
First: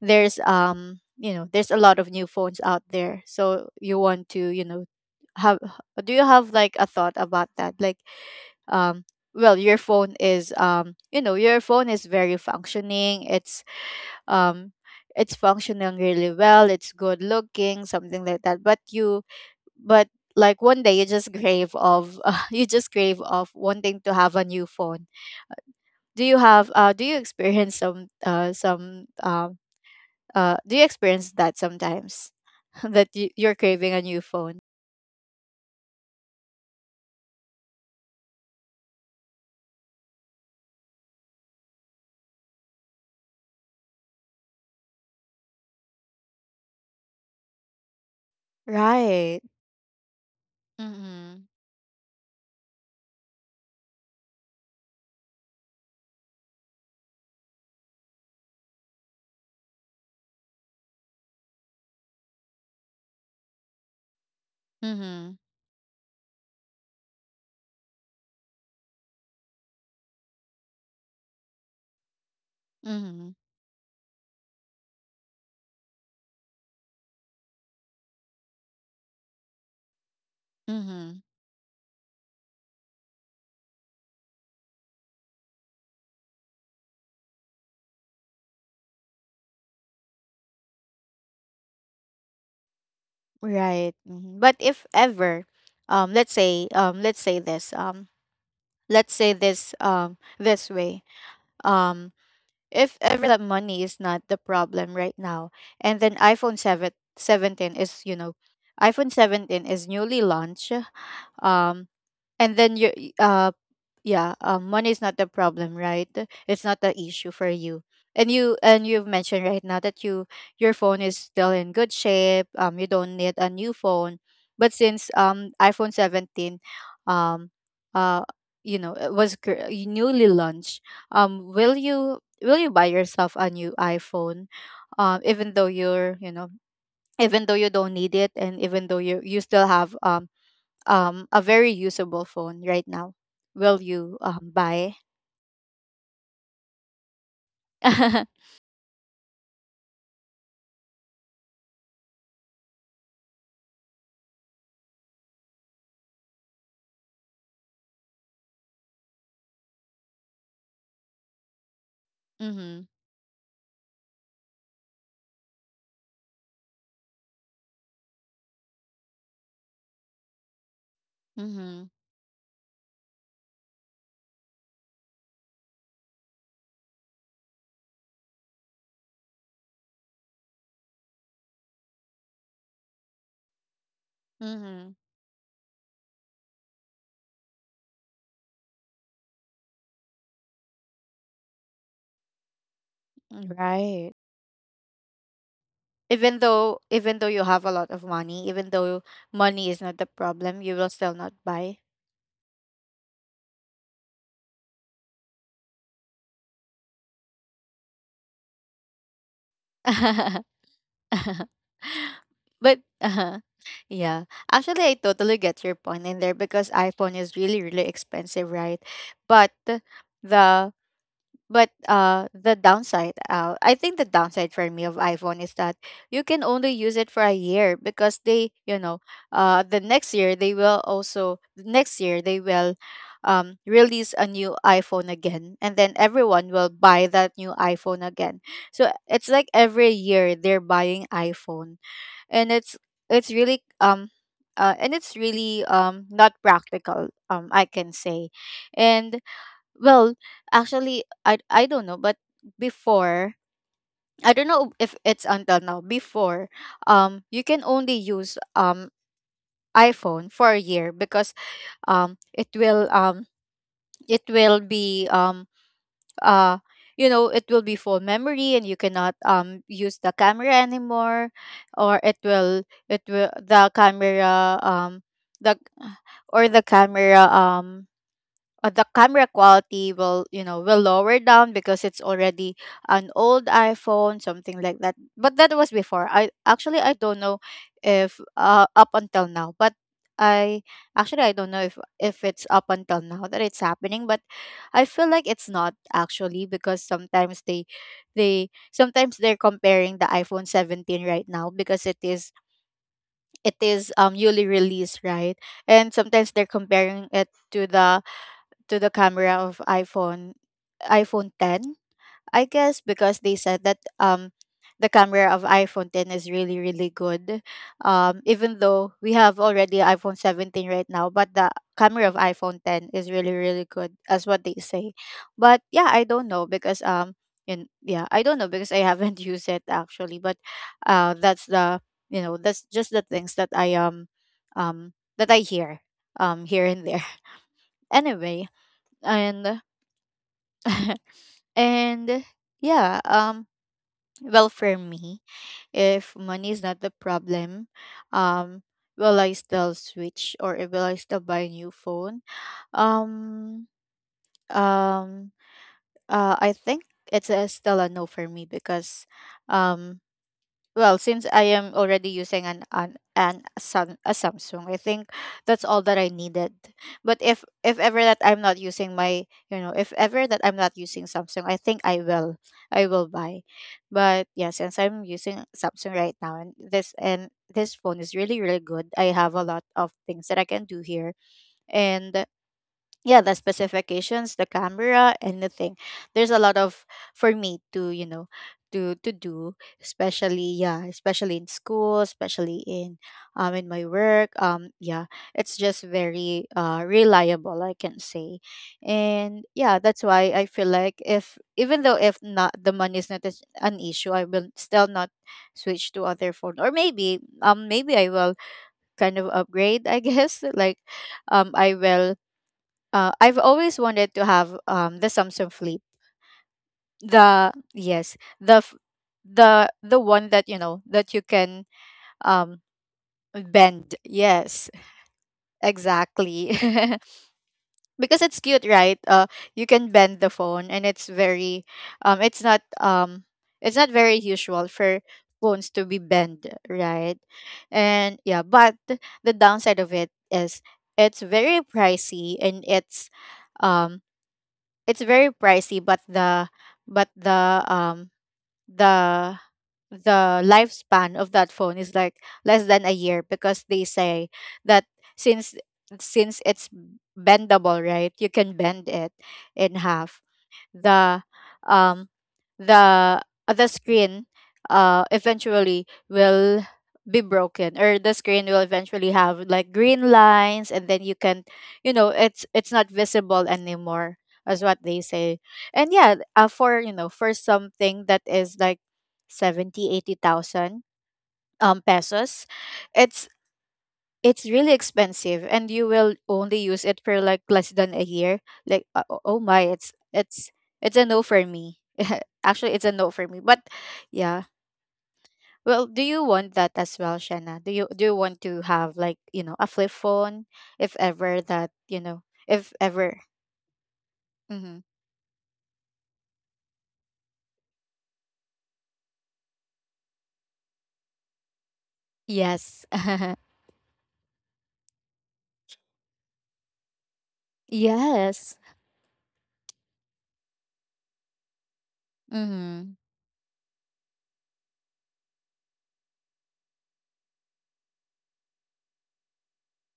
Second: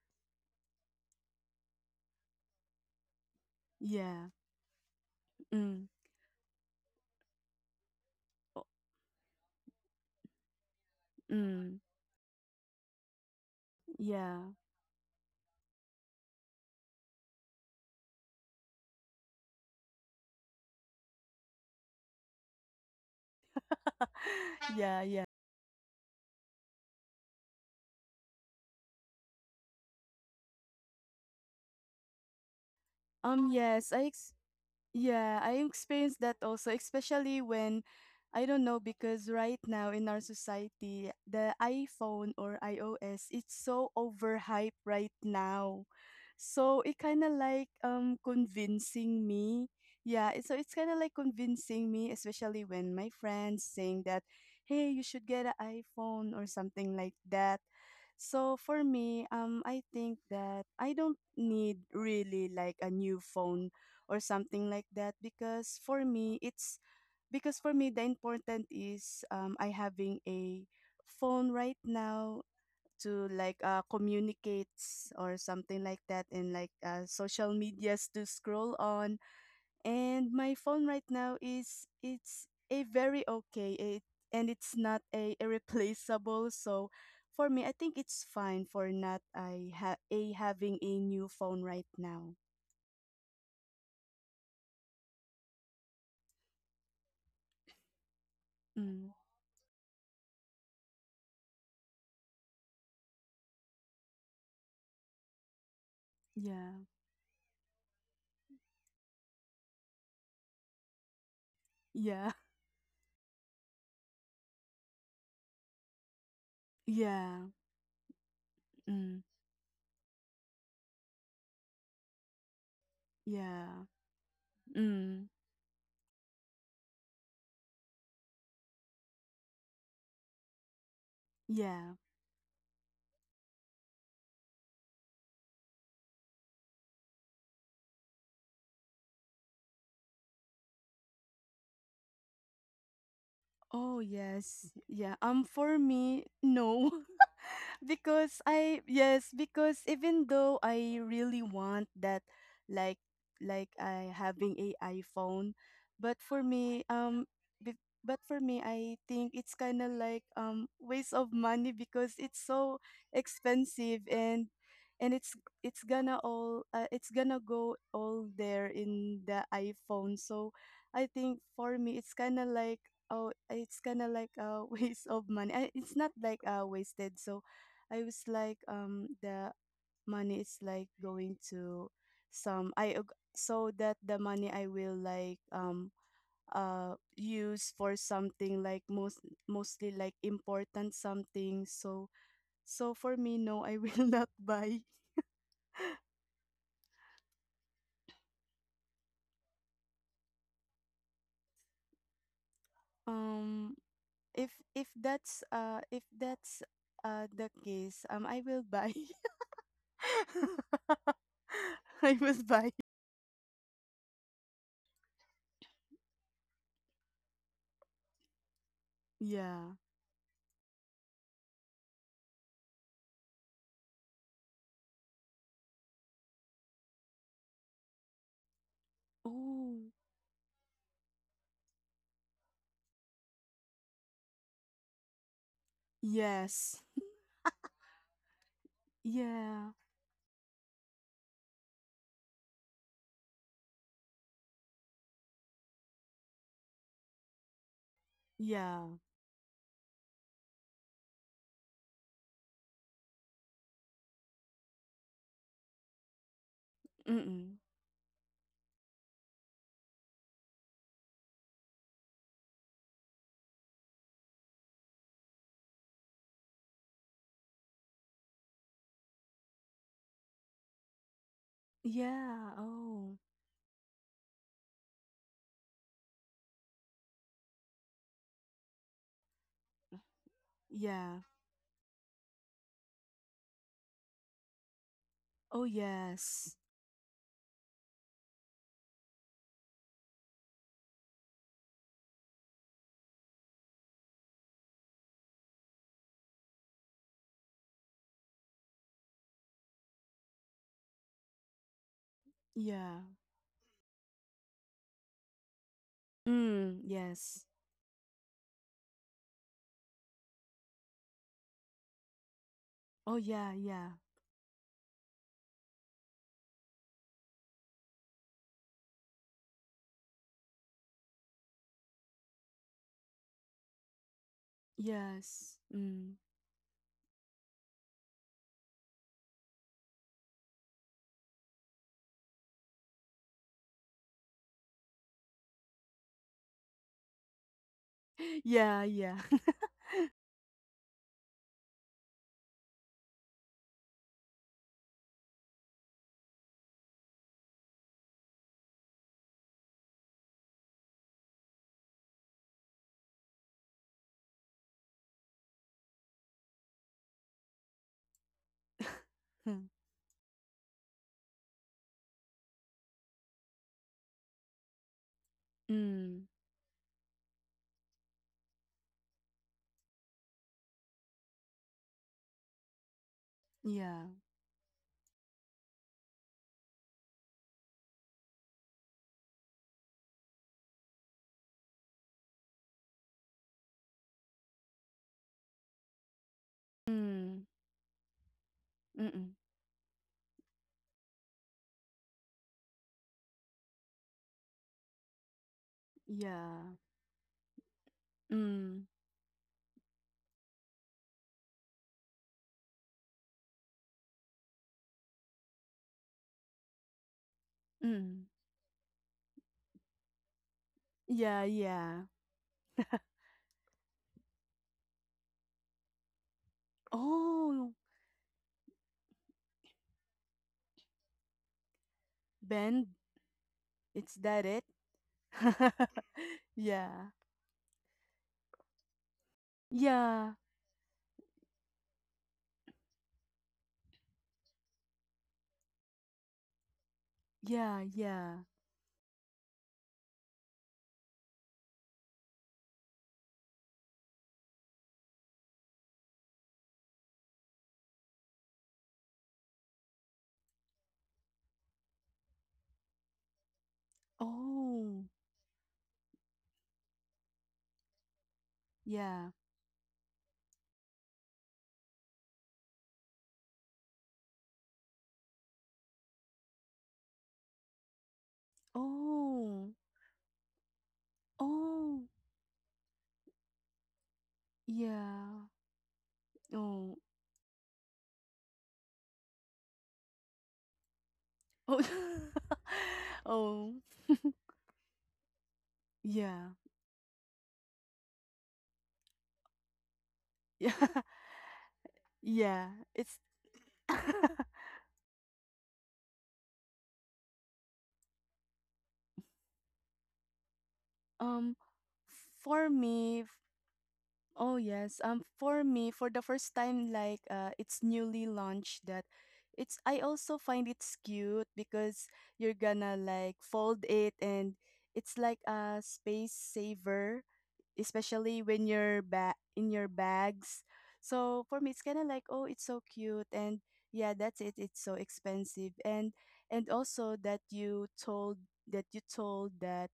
there's, you know, there's a lot of new phones out there, so you want Yeah. to, you know, have, Mm. do you have, like, a thought about that, like, O um well, your phone is, you know, your mm. phone is very functioning, it's, Yeah. um it's functioning really well, it's good looking, something like that, but you, but, like, one day you just crave of you just crave of wanting to have a new Yeah, phone. yeah. Do you experience some, some, do you experience that sometimes that you, you're Yes, craving a I new ex phone, yeah, I experienced that also, especially when I don't know, because right now in our society, the iPhone or iOS, it's so overhyped right now. So it kind of like convincing right? me. Yeah, so it's kind of like Mm-hmm. convincing me, especially when my friends saying that, "Hey, you should get an iPhone or something like that." So for me, I think that I don't need really like a new phone or something like that, Mm-hmm. because for me it's because for me the important is I having a phone right now Mm-hmm. to like communicates or something like that, and like social medias to scroll on, and my phone right Mm-hmm. now is it's a very okay it, and it's not a irreplaceable, so for me I think it's fine for not a having a new phone right now. Right. Hmm. But if ever, let's say, let's Mm, say this, this way, um, if ever that money is not the problem right now, and then iPhone yeah. 7 17 is, you know, iPhone 17 is newly launched, um, Yeah. and then you, um, yeah, money is not the problem, right? It's not the issue Yeah. for you. And you've Mm, mentioned right now that, your phone is still in good shape, you don't need a yeah. new phone, but since, Mm, iPhone 17, um uh you know, it was, newly launched, yeah. Will you buy yourself a new iPhone, even though you're, you know, even though you don't need it, and even though you, still have, a very usable phone right now? Will Oh you, yes, buy? yeah. For me, no, because I yes, because even though I really want that like like I having a iPhone, but for me but for me I think it's kind of like waste of money because it's so Mhm. expensive, and it's gonna all it's gonna go all there in the iPhone. So I think for Mhm. me it's kind of like oh it's kind of like a waste of money. I, it's not like wasted. So I was like, the money is like going to some so that the money I Mhm. will like use for something like most mostly like important something. So so for me, no, I will Right. not buy. Even though you have a lot of money, even though money is not the problem, you will still not buy? Um, if if that's the case, I will buy. I will buy. But, yeah, actually, I totally get your point in there because iPhone is really really expensive, right? But Yeah. the, But the downside, I think the downside for me of iPhone is that you can only use it for a year because they, you know, the Oh, next year they will also, next year they will, release a new iPhone again, and then everyone will yes. buy that new iPhone again. So it's like Yeah. every year they're buying iPhone, and it's really, and it's really, not practical, I can say, Yeah. and, well, actually, I don't know, but before, I don't know if it's until now. Before, you Mm-mm. can only use, iPhone for a year, because, um it will um it will be, uh you know, it will be full memory, and you cannot, use the camera anymore, or it Yeah. will, it Oh, will the camera the or the camera, the camera quality will, will lower yeah. down because it's already an old iPhone, something like that. But that Oh, was before. I yes. actually, I don't know if, up until now, but I actually, I don't know if it's up until now that it's happening, but I feel like it's not, actually, because sometimes, they sometimes they're comparing the iPhone 17 right now because it is Yeah. it is newly released, right? And sometimes they're Mm, comparing it yes. to the, camera of iPhone 10. I guess Oh, because they yeah, said that, yeah. The camera of iPhone 10 is really really good. Even though we have already iPhone 17 right now, but the camera of iPhone 10 is really really good as what they say. Yes. But yeah, I Mm. don't know because, and yeah, I don't know because I haven't used it actually, but, that's the, you know, that's just the things that I, um that I hear, here and there. Anyway, Yeah, yeah. and and yeah, well, for me, if money is not the problem, um will I still switch or will I still buy a new phone? Um um I think it's a, still a no for me, because, Hmm. um well, since I am already using a Samsung, I think that's all that I Mm, needed. But if ever that I'm not using my, if ever that I'm not using Samsung, I think I will buy. yeah. But yeah, since I'm using Samsung right now and this phone is really really good. I have a lot of things that I can do here, and yeah, the specifications, the camera, anything, there's a lot of for Mm, me to you know to mm-mm. do, especially, yeah, especially in school, especially in my work, yeah, it's just very Yeah. Reliable, I can say. Mm, And yeah, that's why I feel like, if even though, if not, the money is not an issue, I will still not switch to other phone, or maybe, maybe I mm. will kind of upgrade, I guess, like, Yeah, um i yeah. will I've always wanted to have the Samsung Flip. The Oh, yes, the f- the one that, you know, that you can um Ben, bend. it's that it? Yes, exactly. Yeah. Because it's cute, right? You can bend the Yeah. phone, and it's very um it's not um it's not very usual for phones to be bent, right? Yeah, And yeah, yeah. but the downside of it is it's very pricey and it's um. it's very pricey, but but the um the the lifespan of that phone is like less than a year, because they say that, Oh, since since it's bendable, right, you can bend it yeah. in half. the um the screen eventually will be broken, or the screen will eventually have like Oh, green lines, and then you can you oh. know it's not visible anymore, as what they say. Yeah. And yeah, for you Oh. know for something that is like 70 80,000 Oh. pesos, it's Oh. Really expensive, and you will Yeah. only use it for like less than a year. Like, oh my, it's it's Yeah. it's a no for me. Yeah. Actually, it's a no It's for me. But yeah, well, do you want that as well, Shanna? Do you want to have, like, you know, a flip phone, if ever um that, you know, for if ever. me oh Hmm. yes. For me, for the first time like it's newly launched, that it's I also find it's cute because you're Yes. gonna like fold it, and it's like a space saver especially Yes. when you're in your bags. So for me it's kind of like oh it's so Mm-hmm. cute, and yeah that's it, it's so expensive, and also that you told that you told that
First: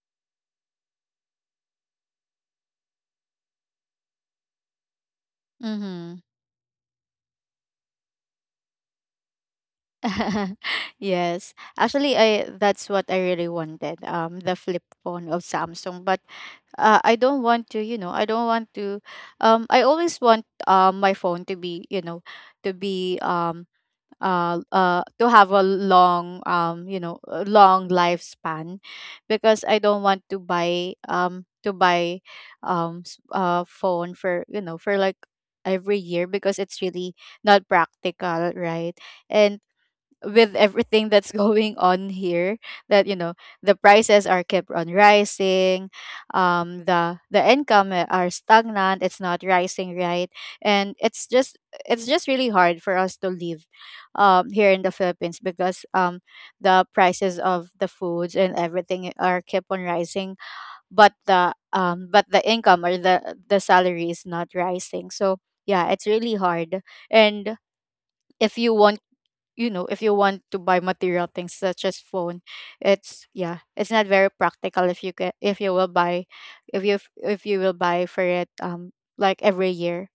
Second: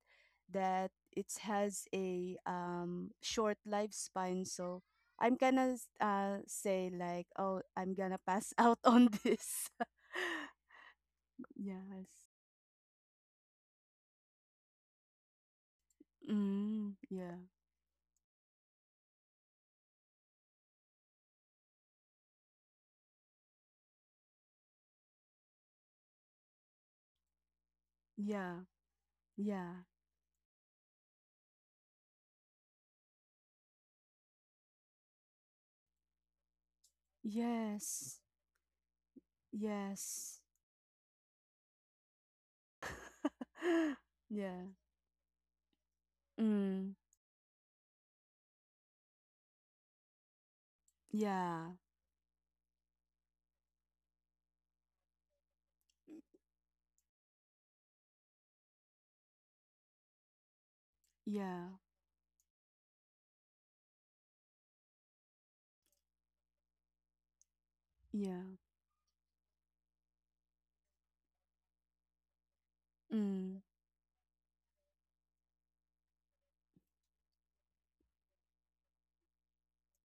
that it has a short lifespan. So I'm gonna Mm-hmm. Say like, oh, I'm gonna pass out on this. Yes, Yes. actually, I that's what I really wanted, the flip phone of Samsung. But Mm, I yeah. don't want to, you know, I don't want to, I always want, my phone to be, you know, to be, to have a long, a long Yeah. lifespan, because I Yeah. don't want to buy s- phone for, you know, for like every year, because it's really not Yes. practical, right? And Yes. with everything that's going on here, that, the prices are Yeah. kept on rising. Mm, The income, are stagnant, it's not rising, right? And it's just yeah. it's just really hard for us to live, here in the Philippines, because, the prices of the foods and everything are kept on rising, but Yeah. The income, or the salary is not rising, so yeah, it's really hard. And Yeah. if you want, you know, if you want to buy material things, such as phone, Mm, it's not very practical if you will buy, if you if you will buy for it, like every year.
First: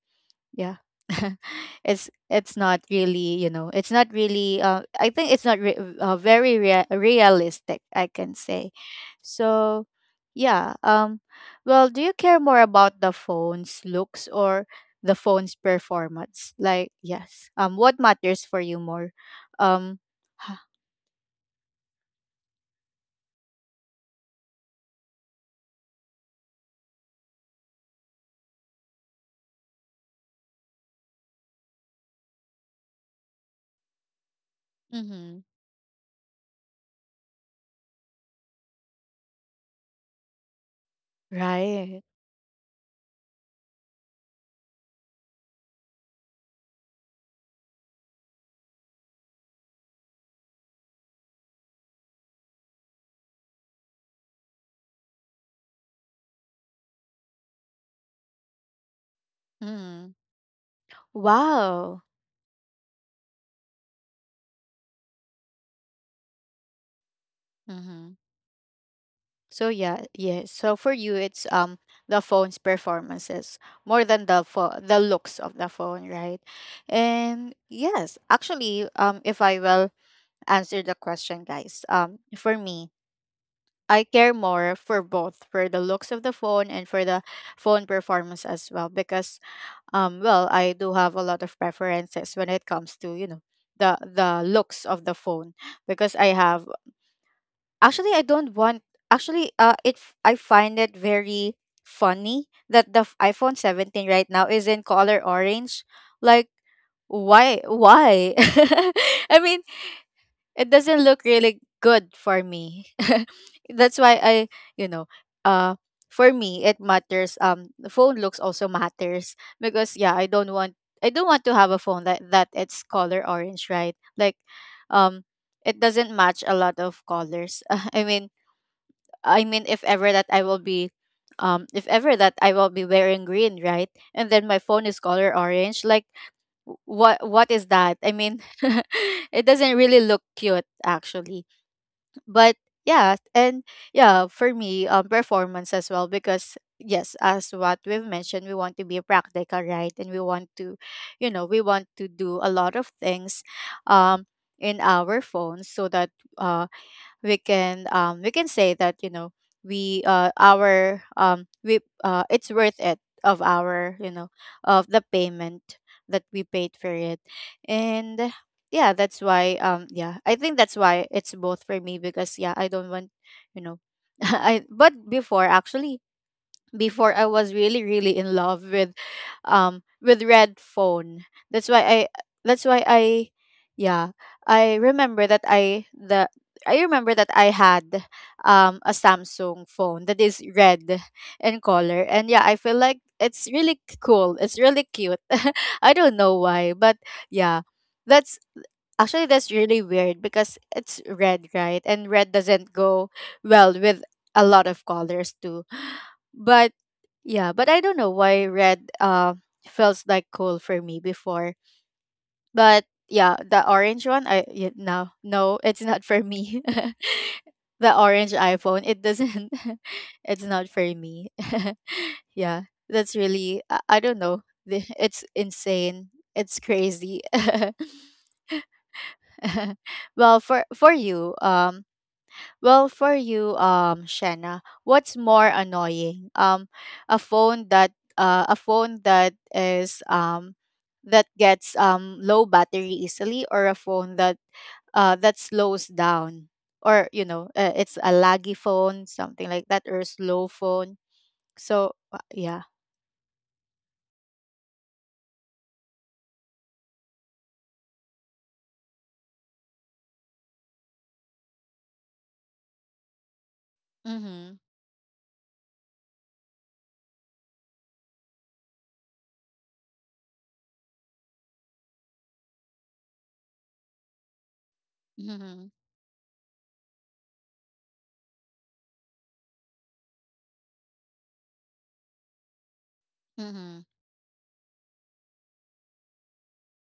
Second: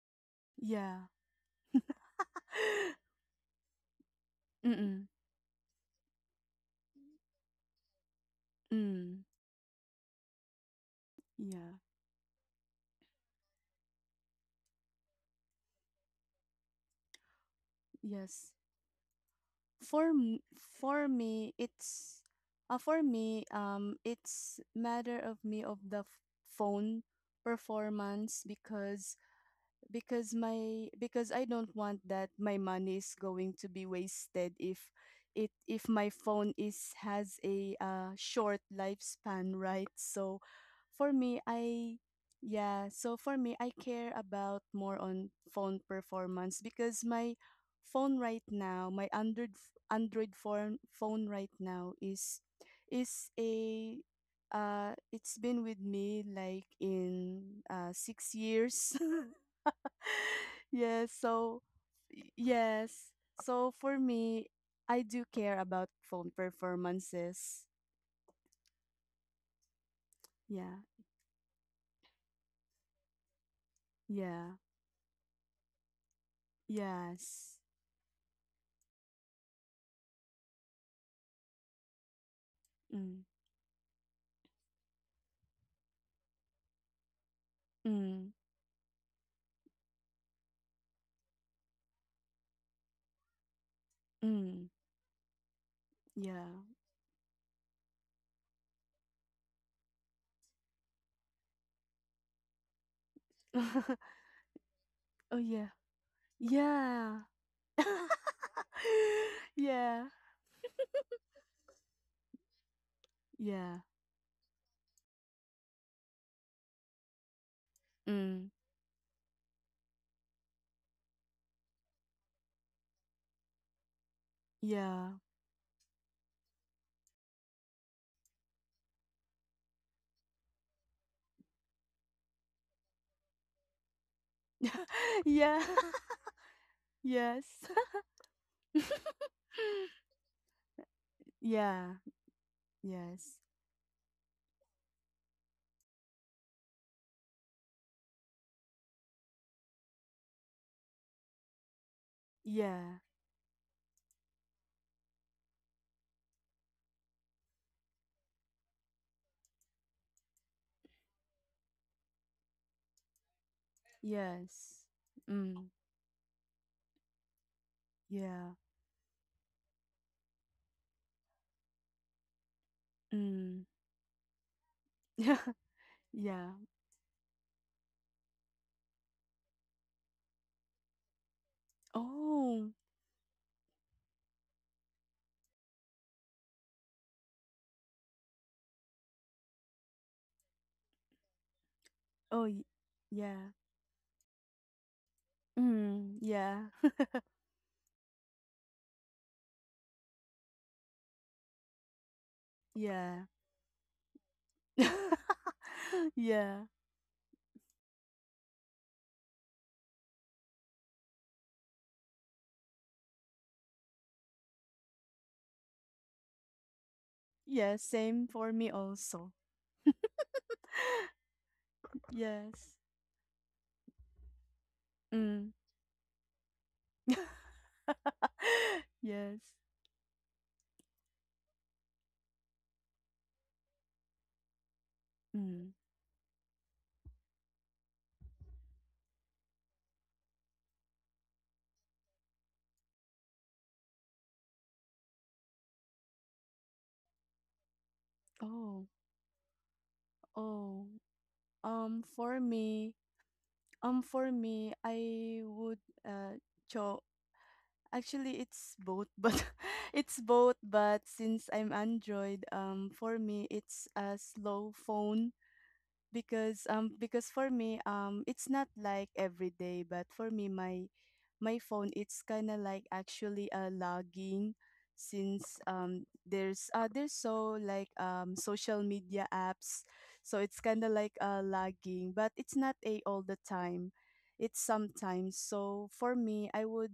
Yeah. yeah. It's not really, you know, it's not really, Mm-mm. I think it's not realistic, I can say. Mm. So yeah, Yeah. well, do you care more about the phone's looks or the phone's performance, like, yes, what matters for Yes. you more? Um. for m- for me it's for me it's matter of me of the phone performance because my because I don't want that my money is going to be wasted if Mm-hmm. it if my phone is has a short lifespan, right? So for me, Right. I yeah, so for me, I care about more on phone performance because my phone right now, my Android phone right now is a it's been with me like in 6 years Mm-hmm. yes so Wow. Yes so for me I do care about phone performances. Mm-hmm. So yeah, yes. So for Yeah. you, it's, the phone's performances more than the Yeah. The looks of the phone, right? And Yes. yes, actually, if I will answer the question, guys, for me, Mm. I care more for both, for the looks of the phone and for the phone Mm. performance as well, because, well, I do have a lot of preferences when it comes to, you know, the Mm, looks of the phone. Because I yeah. have actually I don't want actually it f- I find it very funny that the iPhone 17 right now is in color Oh yeah. orange. Like, Yeah. Why? I mean, Yeah. it doesn't look really good for me. Yeah. That's why I you know uh for me it matters, the phone looks Mm, also matters, because, yeah, I don't want to have a phone that it's color orange, right? Like, yeah. um it doesn't match a lot of colors. I mean, I mean, if ever that I will be, if ever that I will be wearing green, right? And then my phone is color Yeah. orange. Like, what Yes. is that? I mean, it doesn't really look cute, actually. Yeah. But yeah, Yes. For me, performance as well, because yes, as what we've mentioned, we want to be practical, right? And we want to, you know, we want to do a lot of Yeah. things, um, in our phones, so that uh we can say that, you know, we our we it's worth it, of our you know of Yes. the Mm, payment that we paid for it. And yeah. yeah, that's why, I think that's why it's both for me, because yeah, I don't want you Mm. know I but before, actually Yeah. before I was really really in love with, with red phone. that's why i that's Oh. why I yeah, I remember that I remember that I had, a Samsung phone that is red in color. And yeah, Oh, I y feel like it's yeah. really cool, it's really cute. I don't Mm, know yeah. why, but yeah, that's, actually that's really weird, because it's red, right, and red doesn't go Yeah. well with a lot of colors too. Yeah. But yeah, but I don't know why red feels like cool for me before. But yeah, the orange one, I yeah, no, no, it's not for me. Yeah, The same orange for me iPhone, it also. doesn't. It's not for me. Yeah, Yes. that's really, I don't know. It's Mm. insane. It's crazy. Yes. Well, well, for you, Shanna, what's more Mm. annoying? A phone that, a phone that is that gets, low battery easily, or a phone that, slows down, or, you know, it's a laggy Oh. phone, something like that, or a slow Oh. phone. So Um, for yeah. me, for me, I would uh cho actually it's both, but it's both, but since I'm Android, for me it's a Mm-hmm. slow phone because for me it's not like every day, but for me my phone it's kind of like actually lagging since Mm-hmm. There's so like social media apps, so it's kind of like lagging, but it's not a all the Mm-hmm. time, it's sometimes. So for me,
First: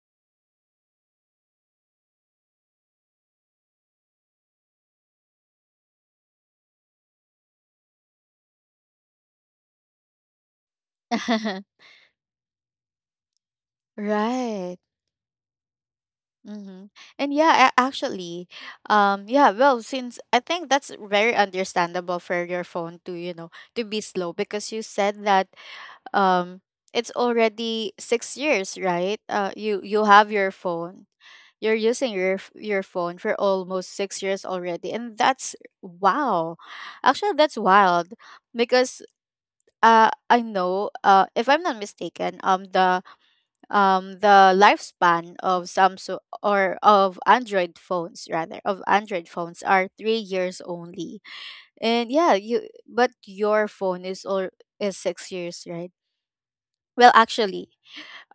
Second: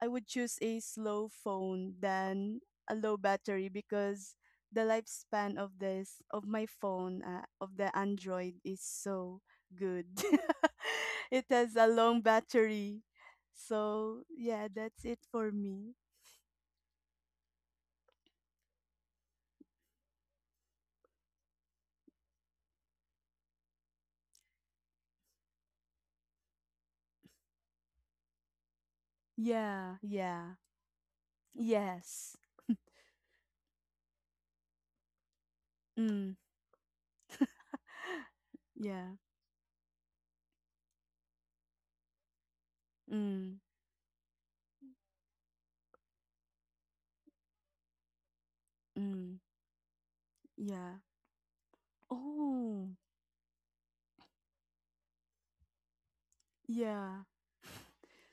I would choose a slow phone than a low battery because the lifespan of this of my phone, of the Android, is so good. It has a long battery. So, yeah, Right. that's it for me. Mm-hmm. And yeah, actually, yeah, well, since I think that's very understandable for your phone to, you know, to be slow, because you said that, um it's already 6 years, right? You Yeah, you have yeah. your phone. You're using Yes. your your phone for almost 6 years already, and that's Mm, wow. Actually, that's wild, because yeah. I know, if I'm not mistaken, Mm, the lifespan of Samsung, or of Android phones, rather, of Android mm, phones, are 3 years yeah. only. And yeah, you Oh, but your phone is all is 6 years, right? Well, yeah. actually,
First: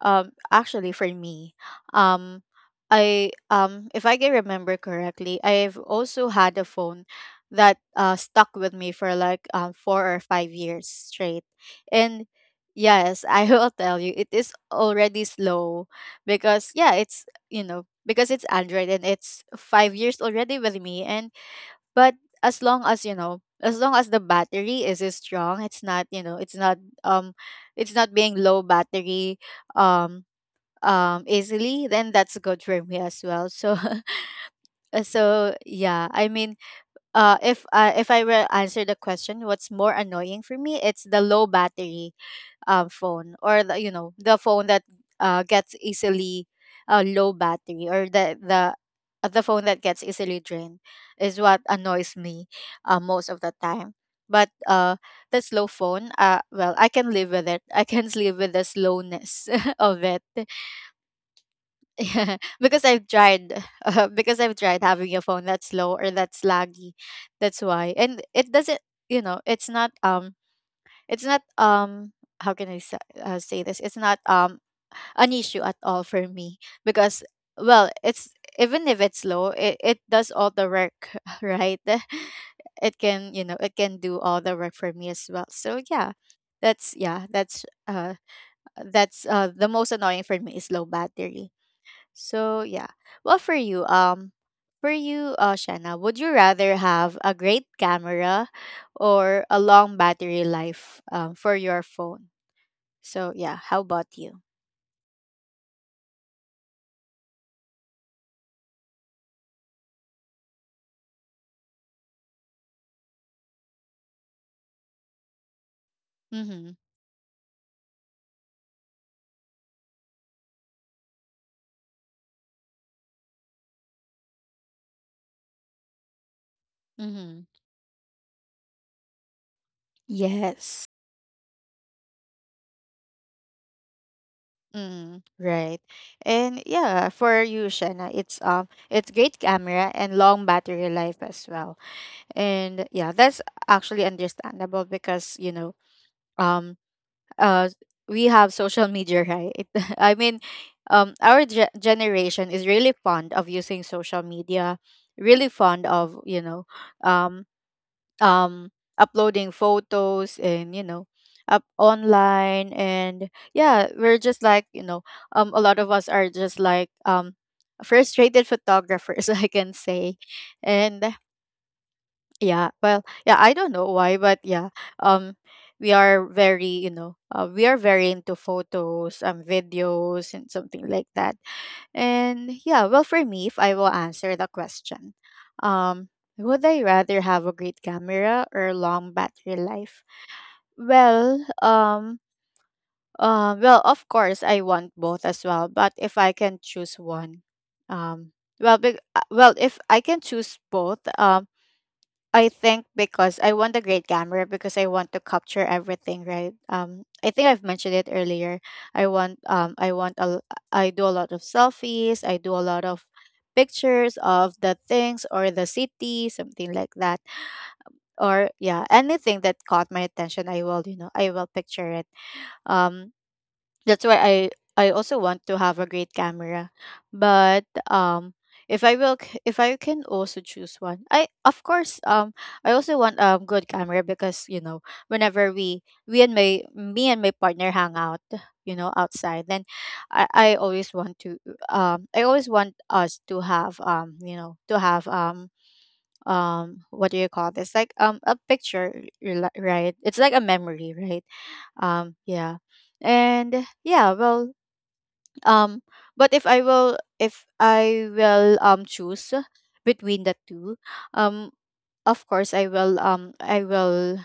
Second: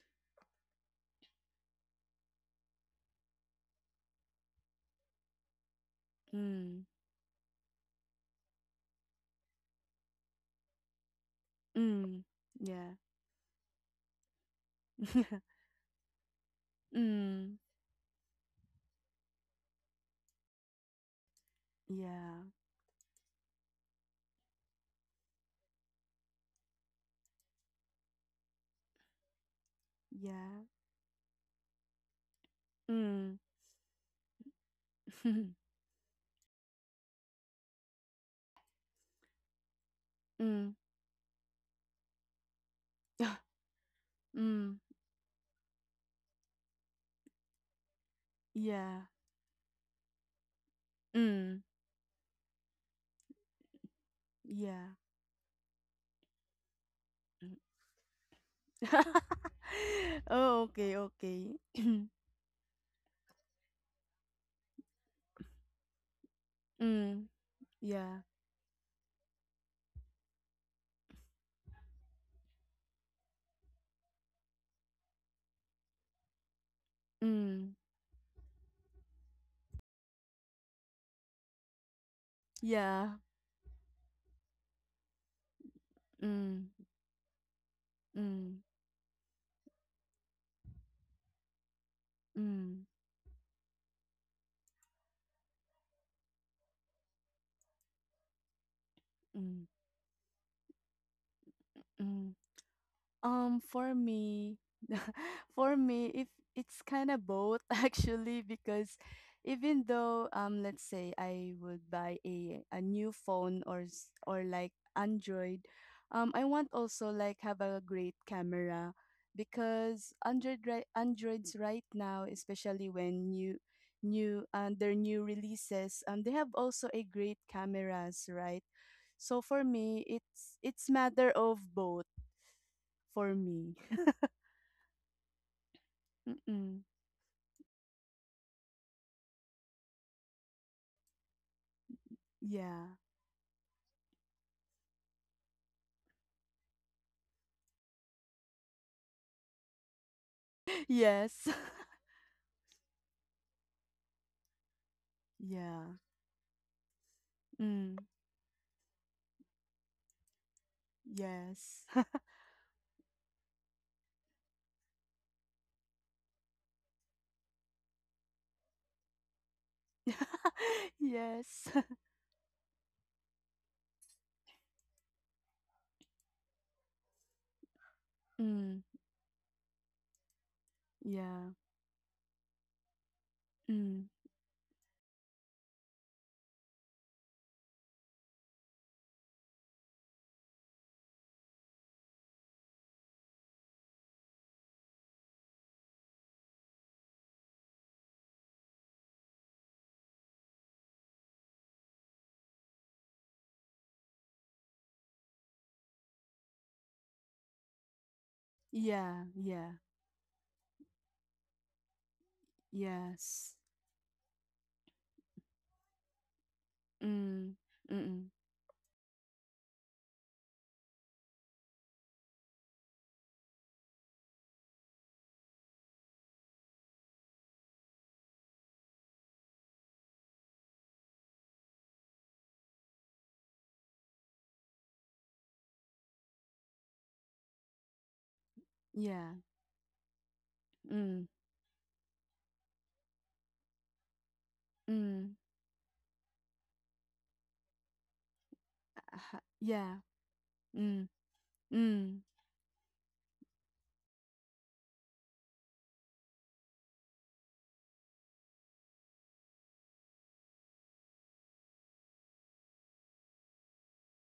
for me, um, I if I can remember correctly, I've also had a Mm, phone that, stuck with me for like, 4 or 5 years straight, mm, and yeah. yes, I will tell you, it is already slow, because yeah, it's Mm, you know because it's Android, and it's 5 years already with me, and, but yeah, as long as, As long as the battery is strong, it's not, um, it's not being low battery. Um, yeah. Easily, then that's good for me as Mm. well, so. Uh, so yeah, I mean, if, if I were answer the question, what's more annoying for Mm. me, it's the low battery, phone, or the, you know, the phone Mm. that, gets easily, low battery, or Yeah. The phone that gets easily drained, is Mm. what annoys me, most of the time. But Yeah. The slow phone, well, I can live with it, I can live with the slowness of it. Oh, okay, okay. Because I've tried because I've tried having a phone that's slow or that's laggy. Mm. That's why. Yeah. And it doesn't, you know, it's not, it's not um how can I say this? It's not, an issue at all for me, because, Mm. well, it's, even if it's slow, it, does all the work, right? It Yeah. can, you know, it can do all the work for me as well. So yeah. Mm. That's, yeah, that's, Mm. that's, the most annoying for me is low battery, so Mm. yeah. Well, for you, Shanna, would you rather have a great camera or a Mm. long battery life, for your phone? Mm. So yeah, how For about you? me, for me, if it's kind of both, actually, because even though let's say I would buy a new phone or or like Android, I want Mm-hmm. also like have a great camera, because Androids right now, especially when new new their new releases, they have also a great Mm-hmm. cameras, right? So for me, it's Yes. it's matter of both for me. Mm, right. And Mm-mm. yeah, for you, Shanna, it's great camera and long battery life as well. And Yeah. yeah, that's actually understandable because um, uh we have social media, right? i mean um our Yes. Generation is really fond of using social media, really Yeah. fond of, you know um Mm. um uploading photos and, you know, up Yes. online. And yeah, we're just like, you know, a lot of us are just like, frustrated photographers, I can say. And Yes. yeah, I don't know why, but yeah, um, we are very, you know, we are very into Mm. photos, videos, and something like that. Yeah. And yeah, well, for me, if I will Mm. answer the question, um, would I rather have a great camera or long battery life? Well, um, well, of course, I want both as well, but if I can choose one, um, if I can choose both, I think because I want a great camera because I want to capture everything, right? I think I've mentioned it earlier. I Yeah. want, Yeah. I want a, I do a lot of selfies. I do a lot of Yes. pictures of the things or the city, something like that. Mm. Mm. Or yeah, anything that caught my attention, I will, you know, I will picture it. Um, that's why I also want to have a great camera. But if I will if I can also choose one, I of course, I also want a good camera because, you know, whenever we and my me and my partner hang out, you know, Yeah. outside, then I always want Mm. to, I always want us to have, um, to have, Mm. um, what do you call this, like, a picture you're right, Yeah. it's like a memory, Mm. right? Um, Mm. yeah. And yeah, well, um but if I will choose between the two, um of course I will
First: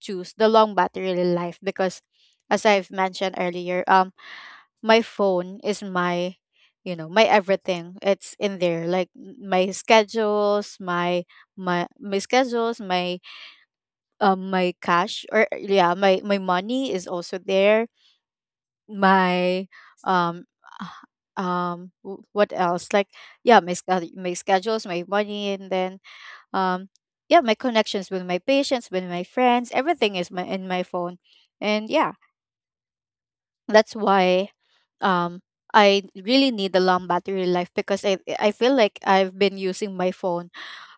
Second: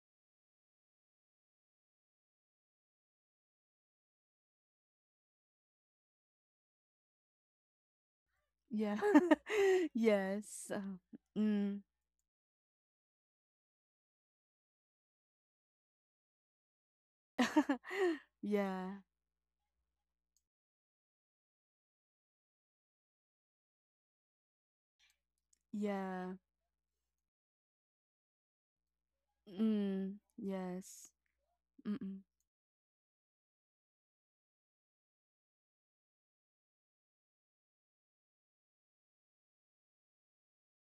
choose the long battery life, because as I've mentioned earlier, my phone is my, you know, my everything. It's in there, Yeah. like my Yes. schedules, my mm. Schedules, my my cash, or yeah, my money is also there. Yeah. My um what else, like, yeah, my schedule, my schedules, my money, and then Yeah. um yeah, my connections with my patients, with my friends, everything Mm. is my in my Yes. phone. And yeah, Mm-mm. that's why, um I really need a long battery life, because I feel like I've been using my phone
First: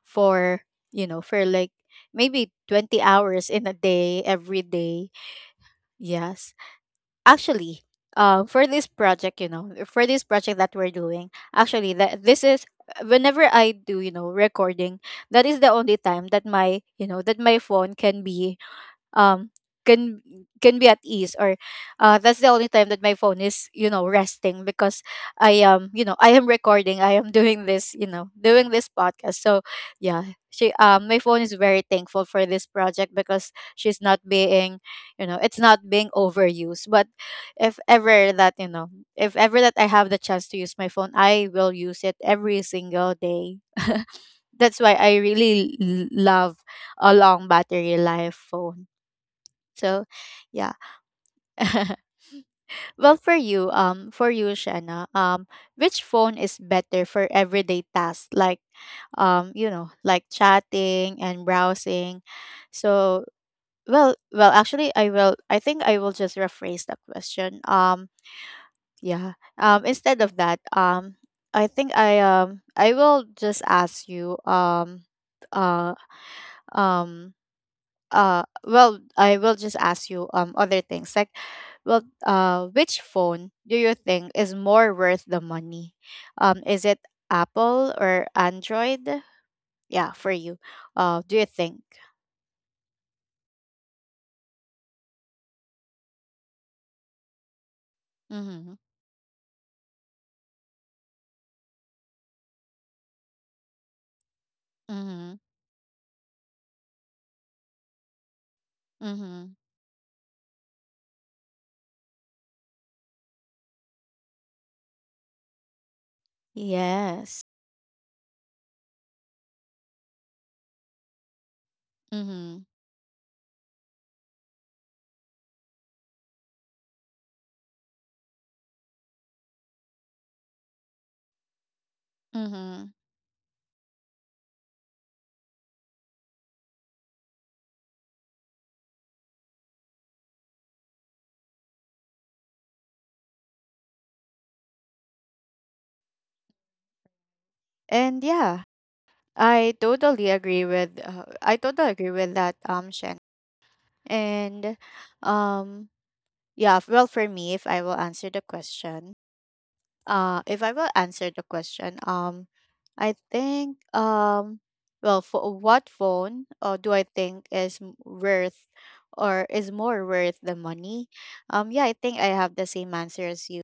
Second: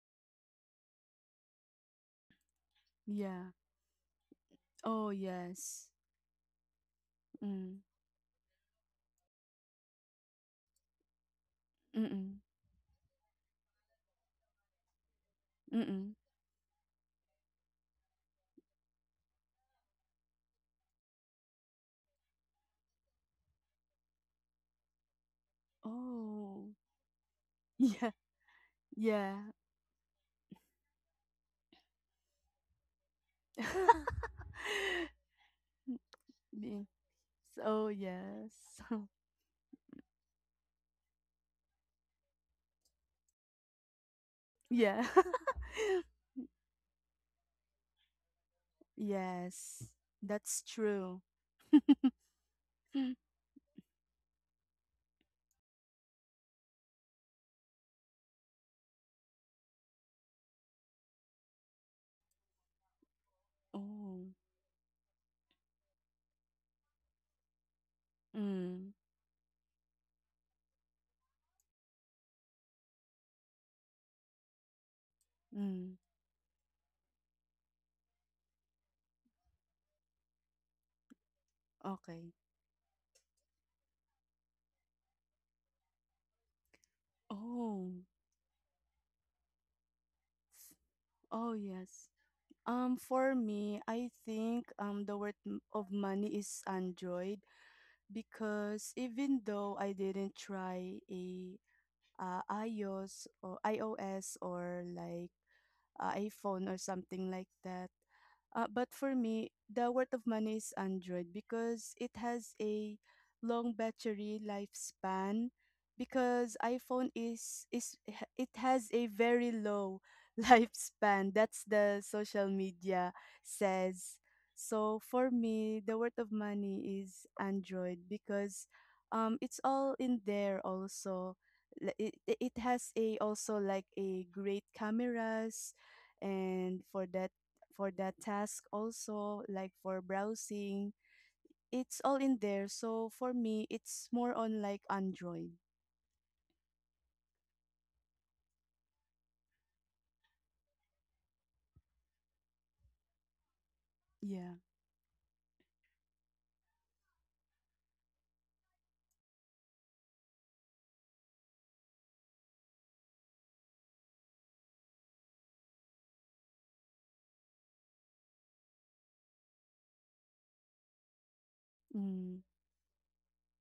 for, you know, for like maybe 20 Yeah. hours in a day, every Oh, day. yes. Yes, Mm. actually. For this project, you know, for this project that we're doing, actually, that Mm. this is whenever I do, you know, recording, that is the only Mm. time that my, you know, that my phone can be, um can can be at ease, or that's the only time that my phone is, you know, resting, because I am, you know, I am Oh. recording, I am doing this, you Yeah. know, doing this podcast. Yeah. So yeah, she, my phone is very thankful for this project, because she's not being, you know, it's not Mm, being overused. yes. But if Oh, ever that, you yes. know, if ever that I have the chance to use my phone, I will use it every single day. That's why Yeah. I really love a long battery life phone. Yes. So, That's yeah. true. Mm. Well, for you, Shanna, which phone is better for everyday tasks like, you know, like chatting and browsing? So, well, Oh. well, actually, I will, I think I will just rephrase the question. Mm. Yeah. Instead of that, I think I will just ask you, Mm. uh um, well, I will just ask you, other things, like, well Okay. uh which phone do you think is more worth the money? Um, is it Oh. Apple or Android? Yeah, for you, do you Oh, think? yes. For me, I think the word of money is Android, Mm-hmm. because even though I didn't try a iOS, or like Mm-hmm. iPhone or something like that. But for me, Mm-hmm. the word of money is Android because it has a long battery lifespan. Because iPhone Yes. Is it has a very low lifespan. That's the social Mm-hmm. media says. So for me, the word of money is Android because it's all in there also. It it it has Mm-hmm. a also like a great cameras, and for that, for that task also like for browsing, it's all in there. So for me, it's more on like Android. And yeah, I totally agree with, I totally agree with that, Shen. Yeah. And um yeah, well, for me, if I will answer the question, if I will answer the question, I think, well, for what phone, do I think is worth, or is more worth the money? Yeah, I think I Mm, have the same answer as you.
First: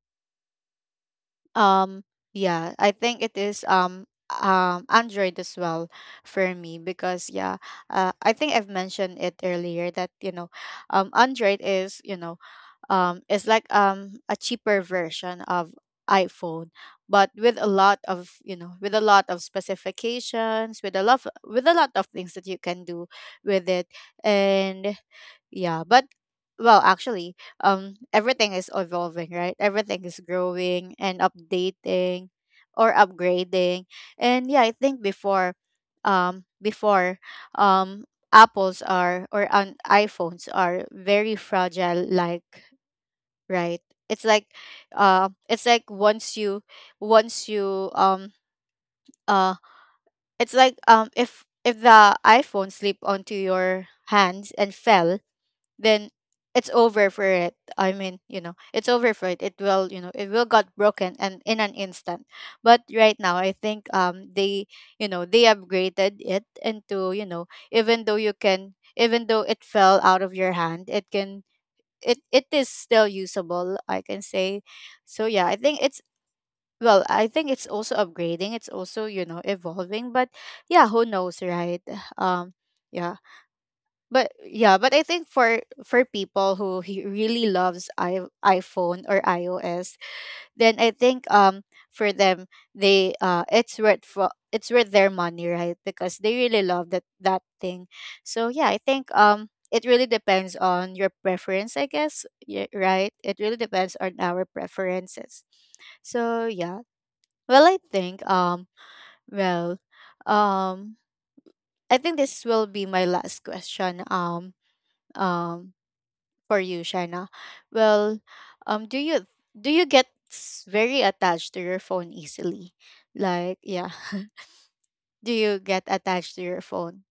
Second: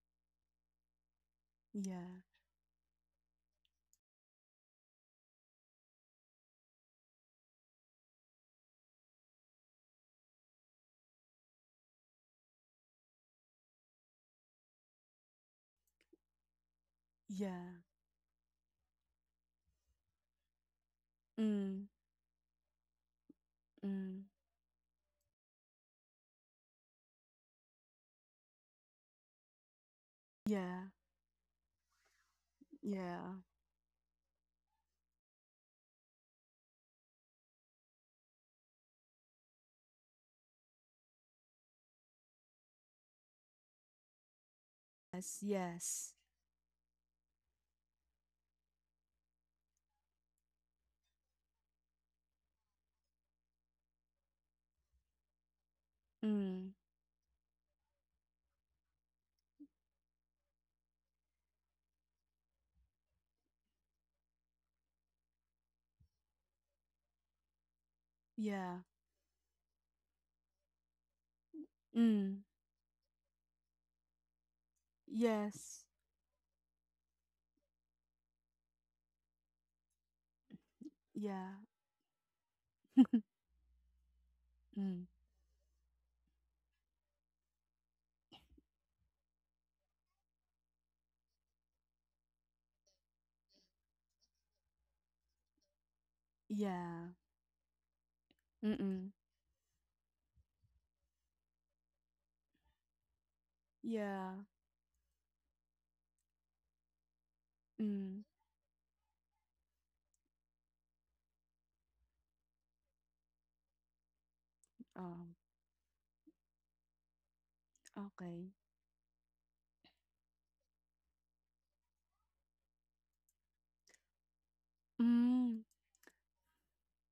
Um, yeah. yeah, I think it is, Android as well for me. Because yeah, I think I've mentioned it earlier that, you know, Android is, you know, it's like, a cheaper version of iPhone, but with a Yeah. lot of, you know, with a lot of specifications, with a lot, with a Mm, lot of things that you can do with it. mm, And yeah, but well, actually, everything is evolving, right? Everything is yeah. growing and updating, or Yeah. upgrading. And yeah, I think before, um before um Apples are, or an iPhones are very fragile, like, right, it's like, Yes. it's like Yes. once you, once you, um uh it's like, if the iPhone slip onto your hands and fell, then it's Mm, over for it. I mean, you know, it's over for it, it will, you know, it will got broken and in an instant. But right now, I think, they, you know, they upgraded it into, you know, even though you can, yeah. even though it fell out of your hand, it can, Mm, it is still usable, I can say. So yeah, I think yes. it's, well, I think it's also upgrading, it's also, you know, evolving. But yeah, who knows, Yeah. right? Um, yeah. But yeah but I Mm, think for people who he really loves, I iPhone or iOS, then I think, for them, they, it's worth for, it's worth their money, right? Because they really love that, yeah. that thing. So yeah, I think, Mm-mm, it really depends on your preference, I guess. Yeah, right? It really depends on yeah. our preferences. So yeah. Well, I Mm, think um well um I think this will be my last question. Um um, um for you, Shaina. Well, okay. Do you, do you get very attached to your phone easily? Like, yeah, do you Mm. get attached to your phone?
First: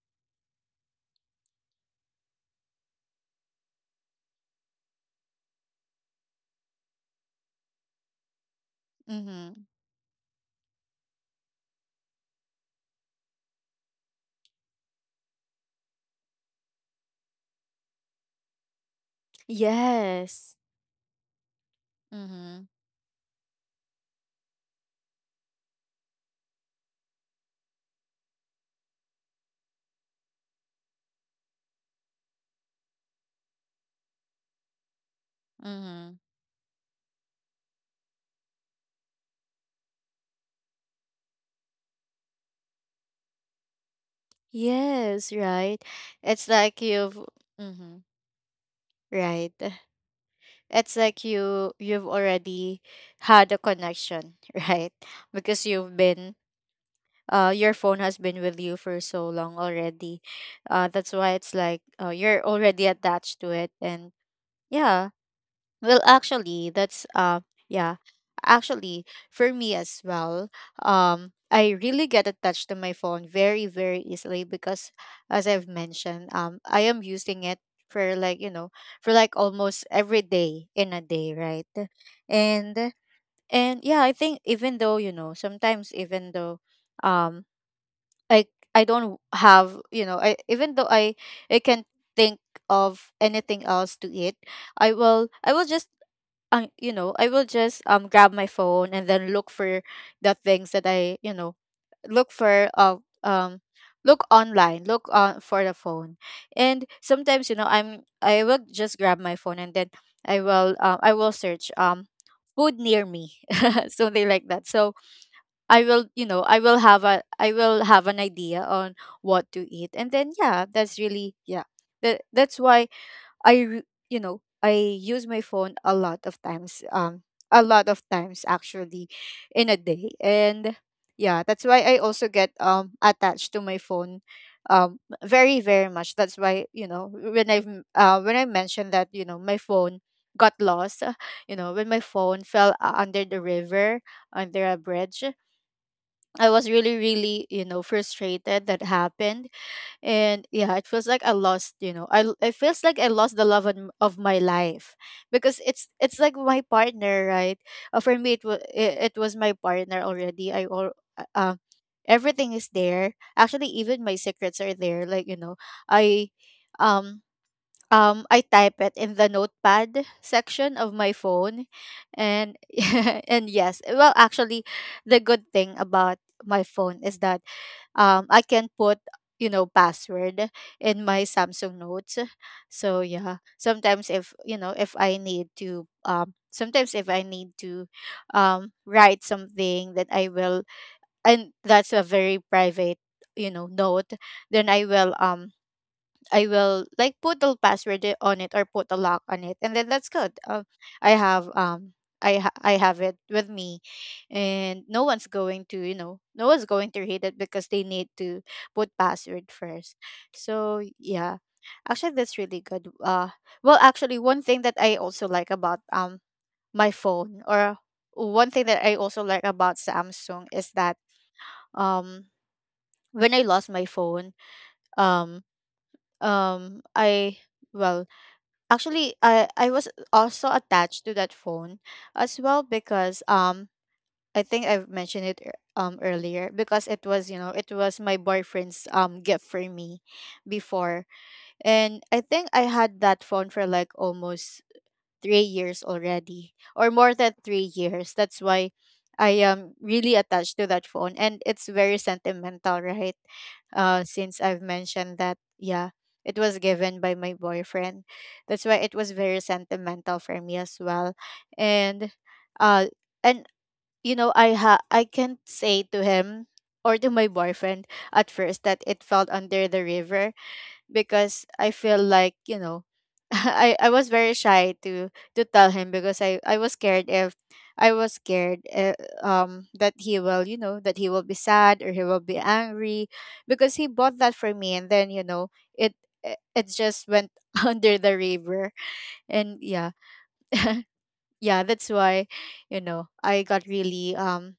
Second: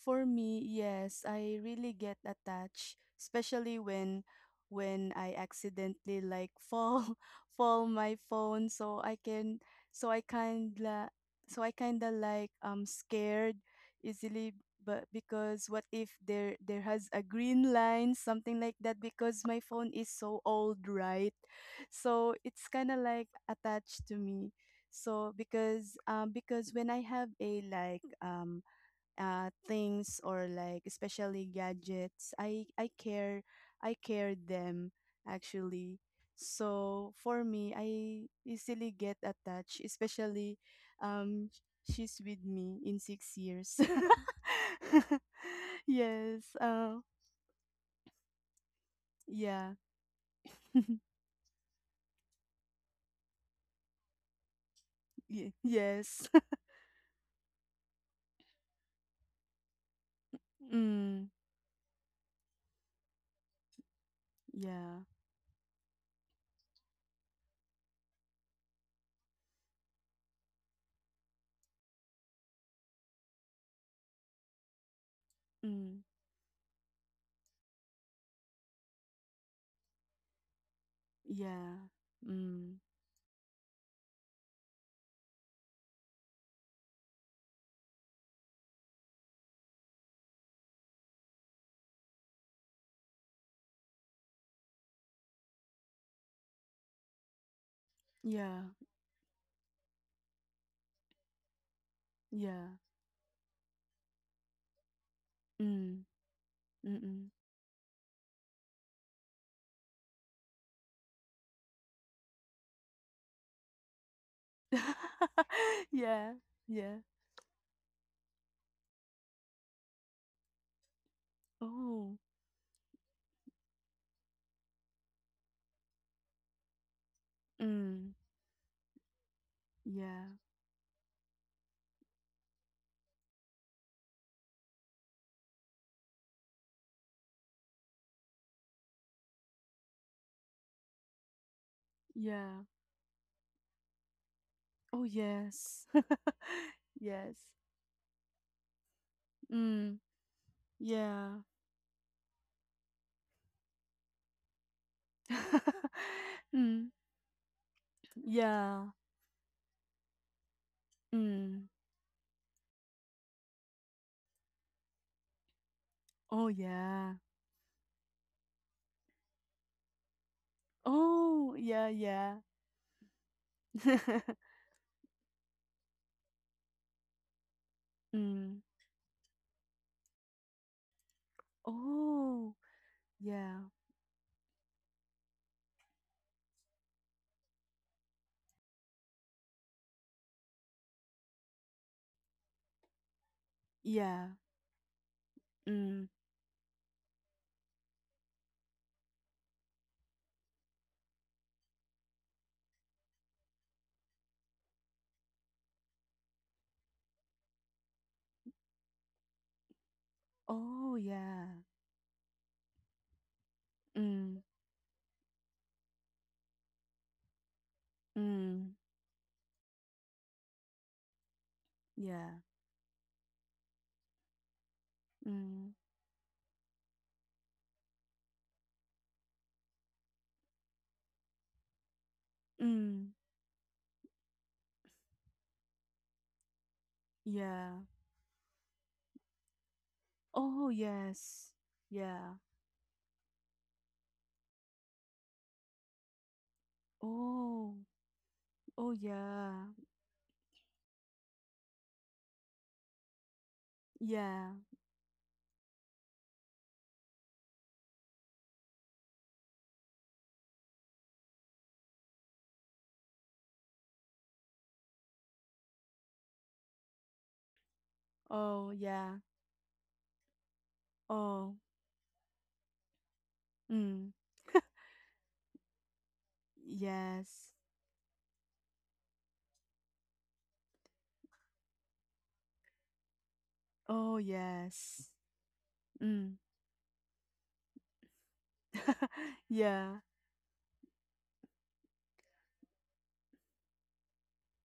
For me, yes, I really get attached, especially when I accidentally like fall fall my phone, so I can Mm-hmm. so I kinda I kinda like scared easily, but because what if there there has a green line, something like that, because my phone is so Yes. old, right? So Mm-hmm. it's kind of like attached to me. So because when I have a like things or like especially gadgets, I care, I care them, actually. Mm-hmm. So for me, I easily get attached, especially um she's with me in 6 years. Yes, right. Yes, It's like uh, you've, mm-hmm, right. yeah, It's like you, you've already had a connection, right? Because you've yes. been, your phone has been with you for so long already, that's Mm. why it's like, you're already attached to it. And Yeah. yeah, well, actually, that's yeah actually, for me as well, I really get attached to my phone very, very easily, because as I've Mm. mentioned, I am using it for like, you know, for like almost every day in a day, Yeah. right? Mm. and and yeah, I think even though, you know, sometimes even though, um I I don't have, you know, I, even though I can think of anything else to eat, I will just, you know, I will just, grab my Yeah. phone and then look for the things that I, you know, look Yeah. for, um look online, look on for the Mm. phone. And Mm. sometimes, you know, I will just grab my phone and then I will search, food near me, something like that. So I will, you Yeah. know, Yeah. I will have an idea on what to eat. And then yeah, that's really yeah. Oh, That that's why I re- you know, I use my phone a lot of times, a lot of mm, times, actually, in a day. yeah, And yeah, that's why I also get, attached to my phone, very, very much. That's why, you know, when I, when I mentioned that, you know, my phone got lost, you know, when my phone yeah. fell, under the river, under a Oh, bridge, yes. I was really, Yes. really, you know, frustrated that happened. Mm, And yeah, it feels like I yeah. lost, you know, I, it feels like I lost the love of my life, because it's like my Mm, partner, right? For me, it was, yeah. It was my partner already. I all, uh, uh, Mm. everything is there. Actually, even my secrets are there. Like, you know, I, Oh, yeah. um I type it in the notepad section of my Oh, phone, yeah, yeah. and and yes, well, actually, the good thing about my phone is that, I Mm. can put, you know, password in my Samsung notes. Oh, So yeah, yeah. sometimes, if you know, if I need to, sometimes if I need to, write something that I will, and that's a very private, you know, note, Yeah. then I will, Mm. I will like put a password on it, or put a lock on it, and then that's good. I have, I have it with me, and no one's going to, you know, no one's going to read it, because they need to put password first. So Oh, yeah, yeah. actually, that's really good. Well, actually, Mm. one thing that I also like about, my phone, or one thing Mm. that I also like about Samsung is that, um Yeah. when I lost my phone, um Mm. I, well, actually, I was also attached to that phone as well, Mm. because, I think I've mentioned it earlier, because it was, you know, it Yeah. was my boyfriend's gift for me Oh, before. yes. And I Yeah. think I had that phone for like almost 3 years already, or more than Oh, 3 years. That's why oh, I yeah. am really attached to that phone, and it's very sentimental, right? Since Yeah. I've mentioned that, yeah, it was given by my boyfriend. That's why it was very sentimental for me as well, and uh, and you know, I can't say to him, or to my boyfriend at first, Oh, that it yeah. fell under the river, because Oh. I feel like, you know, I Mm. was very shy to tell him, because I was scared if, Yes. I was scared, that he will, you know, that he will be sad, or he will be angry, because he Oh, bought that for me, and yes. then, you know, it Mm. it it just went under the river. And Yeah. yeah, yeah, that's why, you know, I got really,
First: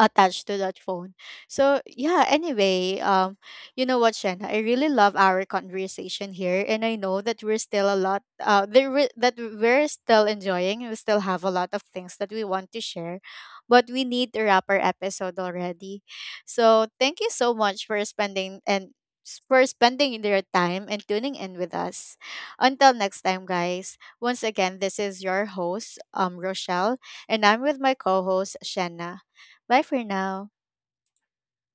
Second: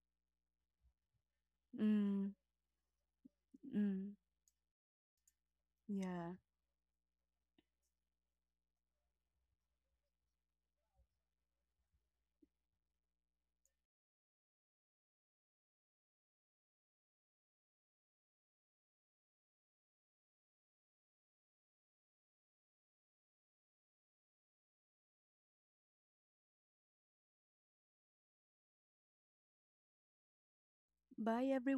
attached to that phone. So yeah, Mm. anyway, you know Mm. what, Shanna, I really love our Yeah. conversation here, and I know that we're still a lot, there that we're still enjoying. We still have a lot of things that we want to share, but we need to wrap our episode already. So thank you so much for spending, and for spending your time and tuning in with us. Until next time, guys. Once again, this is your host, Rochelle, and I'm with my co-host, Shanna. Bye for now. Bye, everyone.